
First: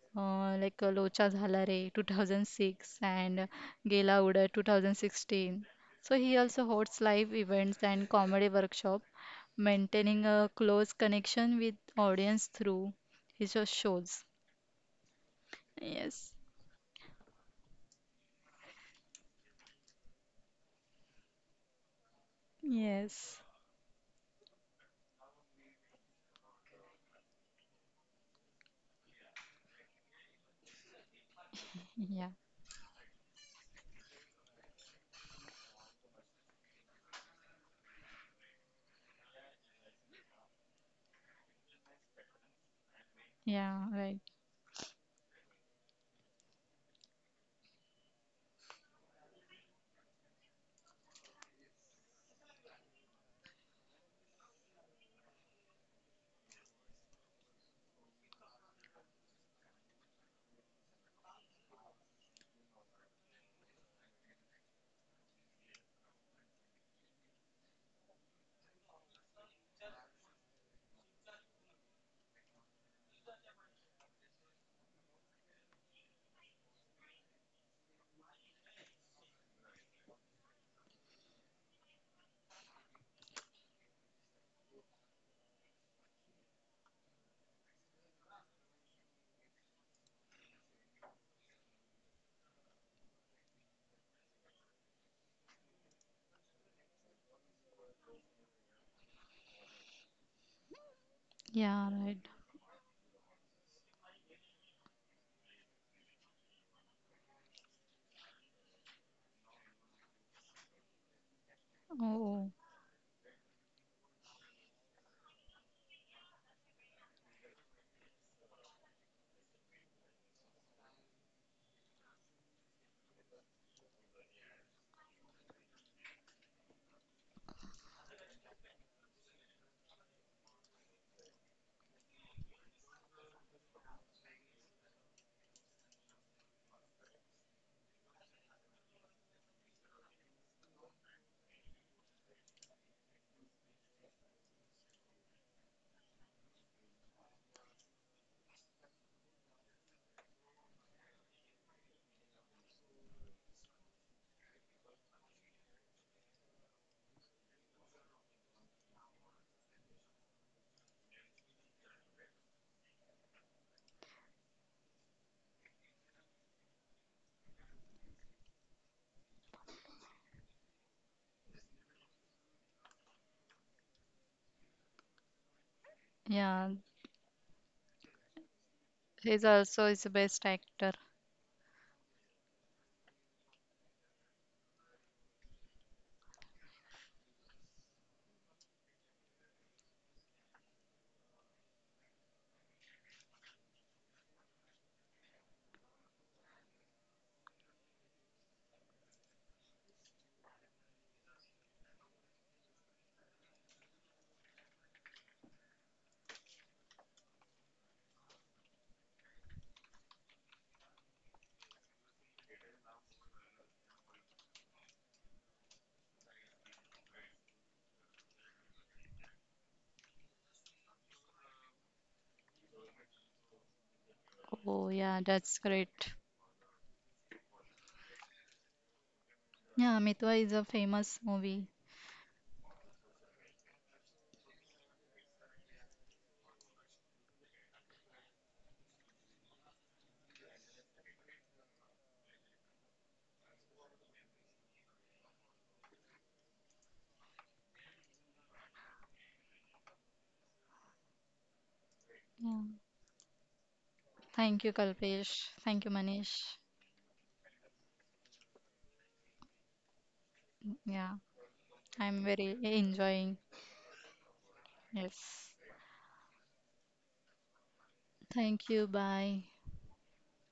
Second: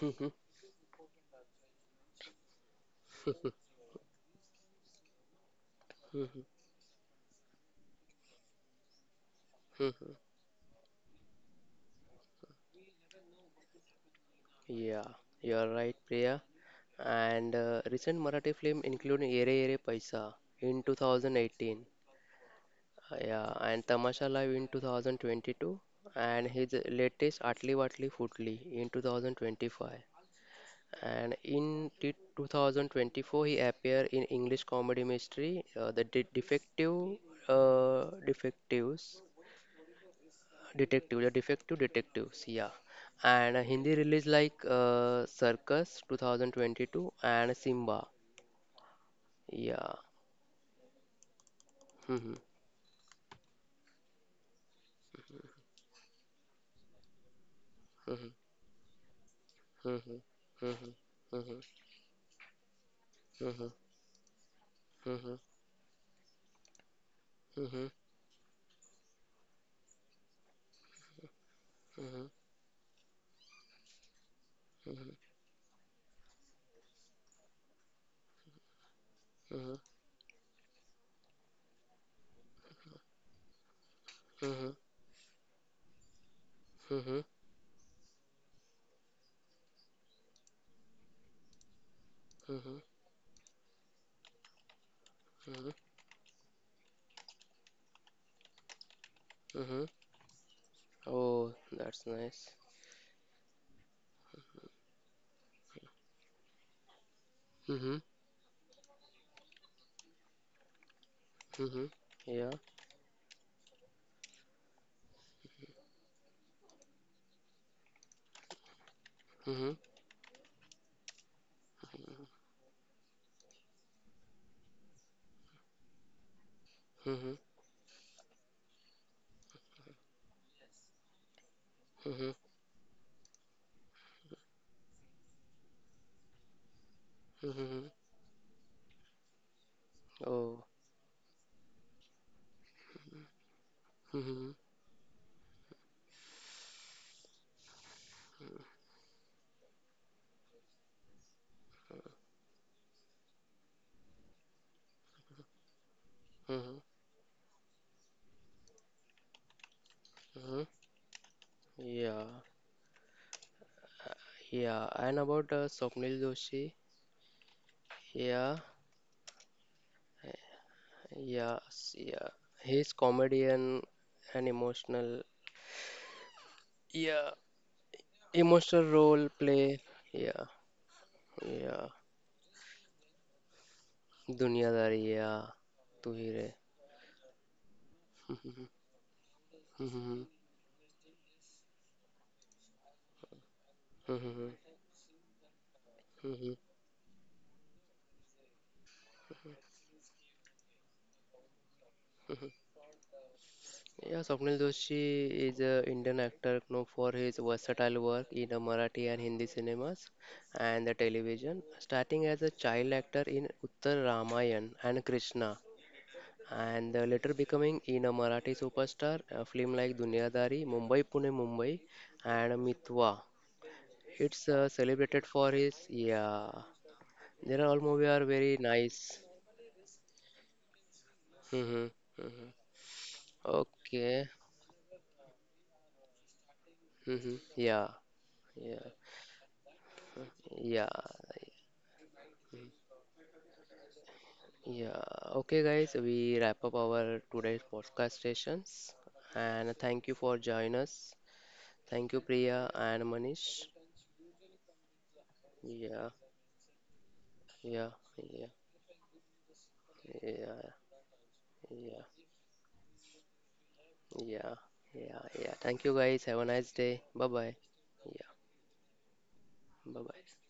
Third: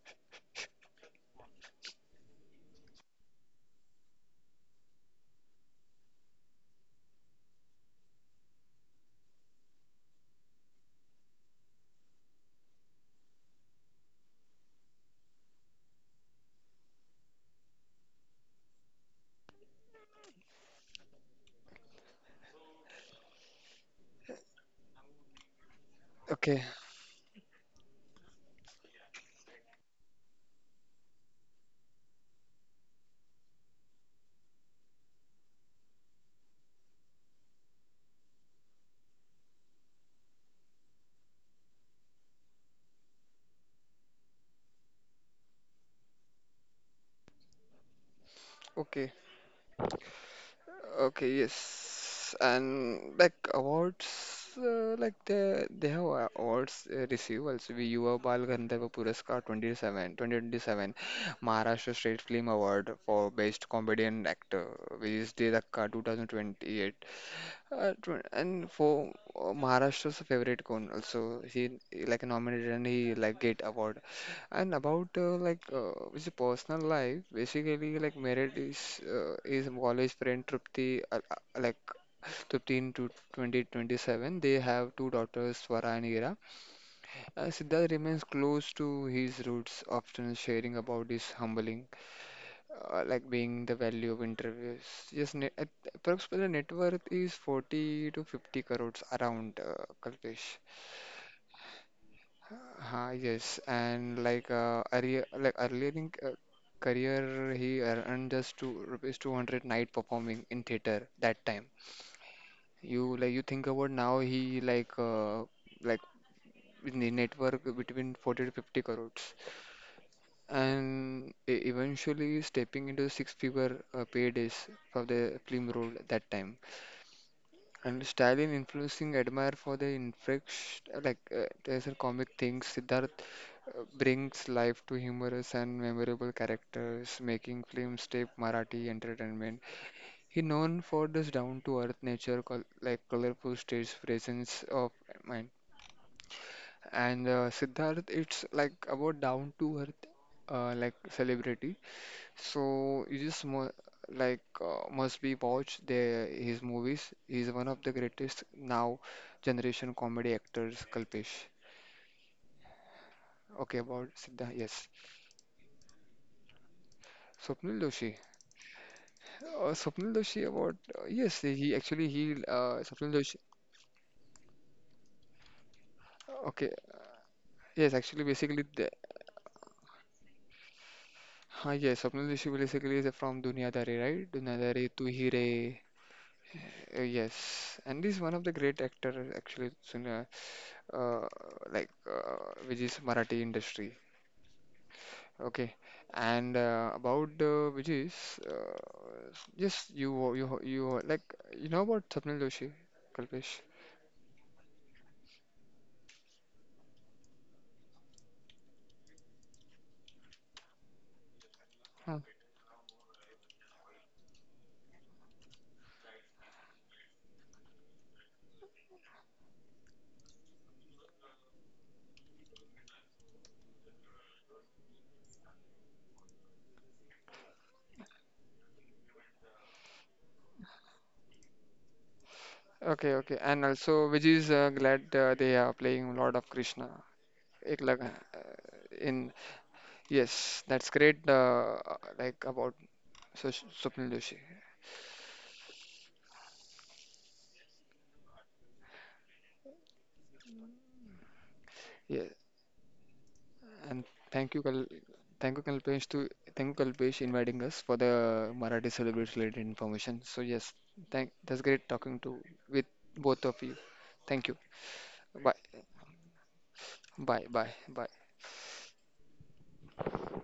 Mhm. Locha Jhala Re 2006 and Gela Uda 2016. So he Hmm. also hosts live events and comedy workshop, Hmm. maintaining a close connection with audience through his shows. Yeah. You are right, Yes, Priya. And recent Marathi film including Yere Yere Paisa in 2018. Yes, Yeah. And Tamasha Live in 2022. And Okay. his latest Atli Watli Footli in 2025. And yeah, 2024, he appeared in English comedy mystery, Defective Defectives, Detective, The Defective Detectives, yeah. And a yeah, Hindi right, release like Circus 2022 and Simba, Okay. yeah. Okay. Yes. Mhm, And like awards, like they have awards receive also. We Yuva mhm, Bal Gandharva Puraskar 27, mhm, mhm, 2027, mhm, Maharashtra State Film Award for mhm, Best Comedian Actor, which is mhm, Dakka 2028. mhm, mhm, mhm, And for Maharashtra's favorite cone also he like mhm, nominated and he like get award and about mhm, his personal life basically like married is his college friend Trupti like 15 to 2027 they have two daughters Swara and Ira, mhm, Siddharth remains close to his roots often sharing about his humbling mhm, like being the value of interviews. Yes, mhm, approximately the net worth is 40 to 50 crores around, mhm. Kalpesh. Oh, yeah, that's right. nice. Yes, and like earlier in career, he Mhm. earned just two rupees 200 night performing in theater that time. Mm-hmm. Oh, Yeah. oh. You like you think about now he like in the network between 40 to 50 crores. Mm-hmm. And eventually stepping into six-figure paydays for the film role at that time. Mm-hmm. And Stalin influencing admire for the infresh like there's a comic Mm-hmm. things. Siddharth brings life to humorous and memorable characters, making Mm-hmm. film step Marathi entertainment. He Oh. known for this down-to-earth nature, col like colorful stage Mm-hmm. presence of mind. And Siddharth, it's like about down-to-earth like celebrity. So you just mu like must be watch their his Mm-hmm. movies. He's one of the greatest now generation comedy Mm-hmm. actors, Kalpesh. Yeah. Okay, about Siddha, Yeah. yes. And about Swapnil Doshi. Swapnil Doshi. Yeah. Swapnil Doshi about yes, Yeah. he actually Yeah. he His Swapnil Doshi. comedian and emotional. Yeah, Okay, Yeah. yes, actually basically Emotional the role he's play. also his Yeah. best actor. Yeah. yes, Swapnil Doshi basically is from Duniadari, right? Duniadari, Dunyadari. Tu Hi Yeah. Re. Tu hi re. Yes, and this is one of the Mm-hmm. great actor actually, Mm-hmm. Sunya, uh, uh, which is Marathi industry. Mm-hmm. Okay, Mm-hmm. and about Vijay's, yes, you know about Swapnil Mm-hmm. Doshi, Kalpesh. Yeah, Swapnil Doshi is an Indian actor known for his versatile work in the Marathi and Hindi cinemas and the television, Hmm. starting as a child actor in Uttar Ramayan and Krishna, and later becoming in a Marathi superstar, a film like Dunyadari, Mumbai Pune Mumbai, and Mitwa. It's Oh, yeah, celebrated for that's his, great. yeah, there are all movies are very nice. Yeah, Mitwa is a famous movie. Hmm. Hmm. Okay, okay, and also Okay. Vijay's glad they are playing Lord of Krishna. Hmm. Ek Yeah. लगा Yeah. in yes, Yeah, that's great. Like about Swapnil Doshi. yeah, okay, guys, we wrap up our today's podcast sessions and thank you for joining us. Thank you, Yes. Yeah. Priya and Manish. And thank Thank you, you, Kal Kalpesh. thank you, Thank you, Yeah, Kalpesh, to Manish. thank you, Kalpesh, inviting us yeah, for the yeah, Marathi Celebrate related information. So yeah, yes, Yeah, thank. That's great yeah, I'm talking to very with enjoying. both of you. Thank yeah, you. yeah, Yes. yeah. Bye, Thank you, guys. Have a nice day. Bye bye. Yeah, bye. Thank you. Bye. bye bye.